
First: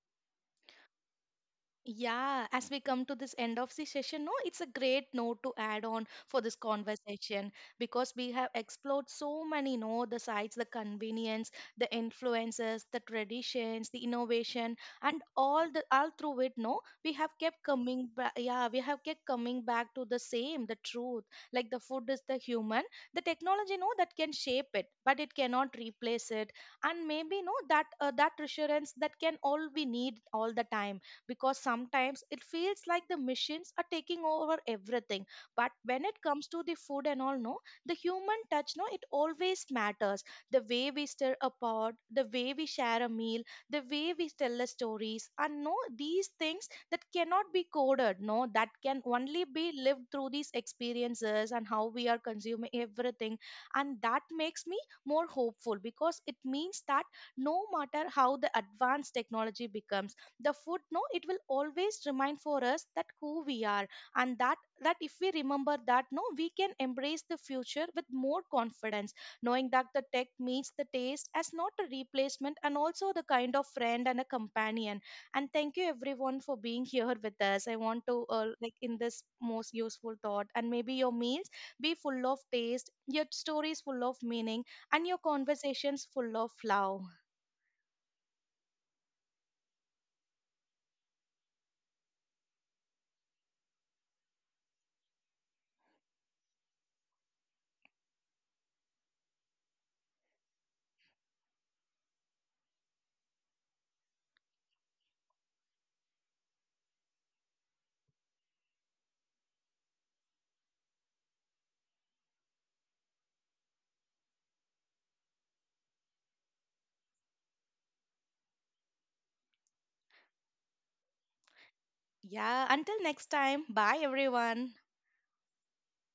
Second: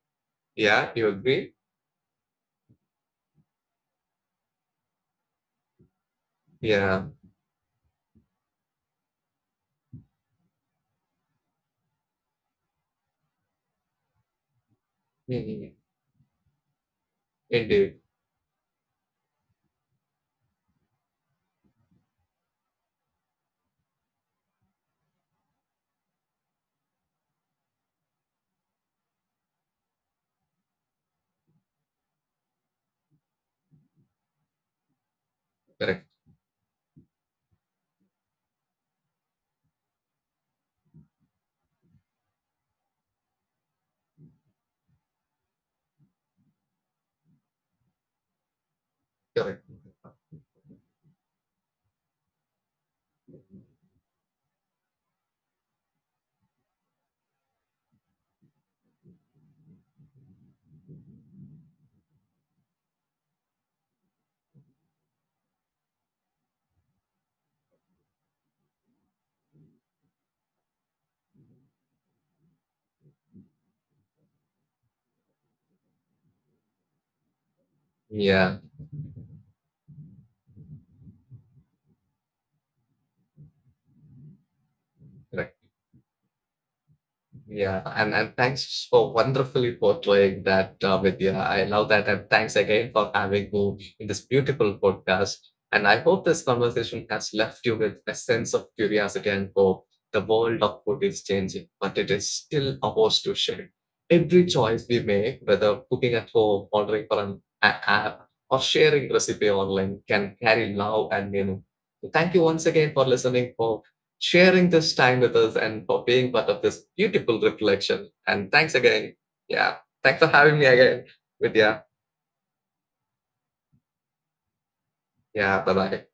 [SPEAKER 2] Yeah, you agree?
[SPEAKER 1] Yeah, as we come to this end of the session, no, it's a great note to add on for this
[SPEAKER 2] Yeah.
[SPEAKER 1] conversation, because we have explored so many, no, the sides, the convenience, the influences, the traditions, the innovation, and all
[SPEAKER 2] Mhm.
[SPEAKER 1] the all through it, no, we have kept
[SPEAKER 2] Indeed.
[SPEAKER 1] coming back. Yeah, we have kept coming back to the same, the truth. Like the food is the human, the technology, no, that can shape it, but it cannot replace it. And maybe, no, that that reassurance that can all we need all the time. Because sometimes it feels like the machines are taking over everything, but when
[SPEAKER 2] Correct,
[SPEAKER 1] it comes to the food and all, no, the human touch, no, it always matters. The way we stir a pot, the way we share a meal, the way we tell the stories, and no, these things that cannot be coded, no, that can only
[SPEAKER 2] correct.
[SPEAKER 1] be lived through these experiences and how we are consuming everything. And that makes me more hopeful because it means that no matter how the advanced technology becomes, the food, no, it will always remind for us that who we are. And that if we remember that, no, we can embrace the future with more confidence, knowing that the tech meets the taste as not a replacement and also the kind of friend and a companion. And thank you everyone for being here with us. I want to
[SPEAKER 2] Yeah,
[SPEAKER 1] like in this most useful thought, and maybe your meals be full of taste, your stories full of meaning, and your
[SPEAKER 2] correct.
[SPEAKER 1] conversations full of love.
[SPEAKER 2] Yeah, and thanks for wonderfully portraying that, Vidya. I love that. And thanks again for having me in this beautiful podcast. And I hope this conversation has left you with a sense of curiosity and hope. The world of food is changing, but it is still ours to share. Every choice we make, whether cooking at home, ordering from an app, or sharing recipe online, can carry love and meaning. So thank you once again for listening, for sharing this time with us, and for being part of this beautiful reflection. And thanks again. Yeah. Thanks for having me again, Vidya.
[SPEAKER 1] Yeah, until next time, bye everyone.
[SPEAKER 2] Yeah. Bye bye.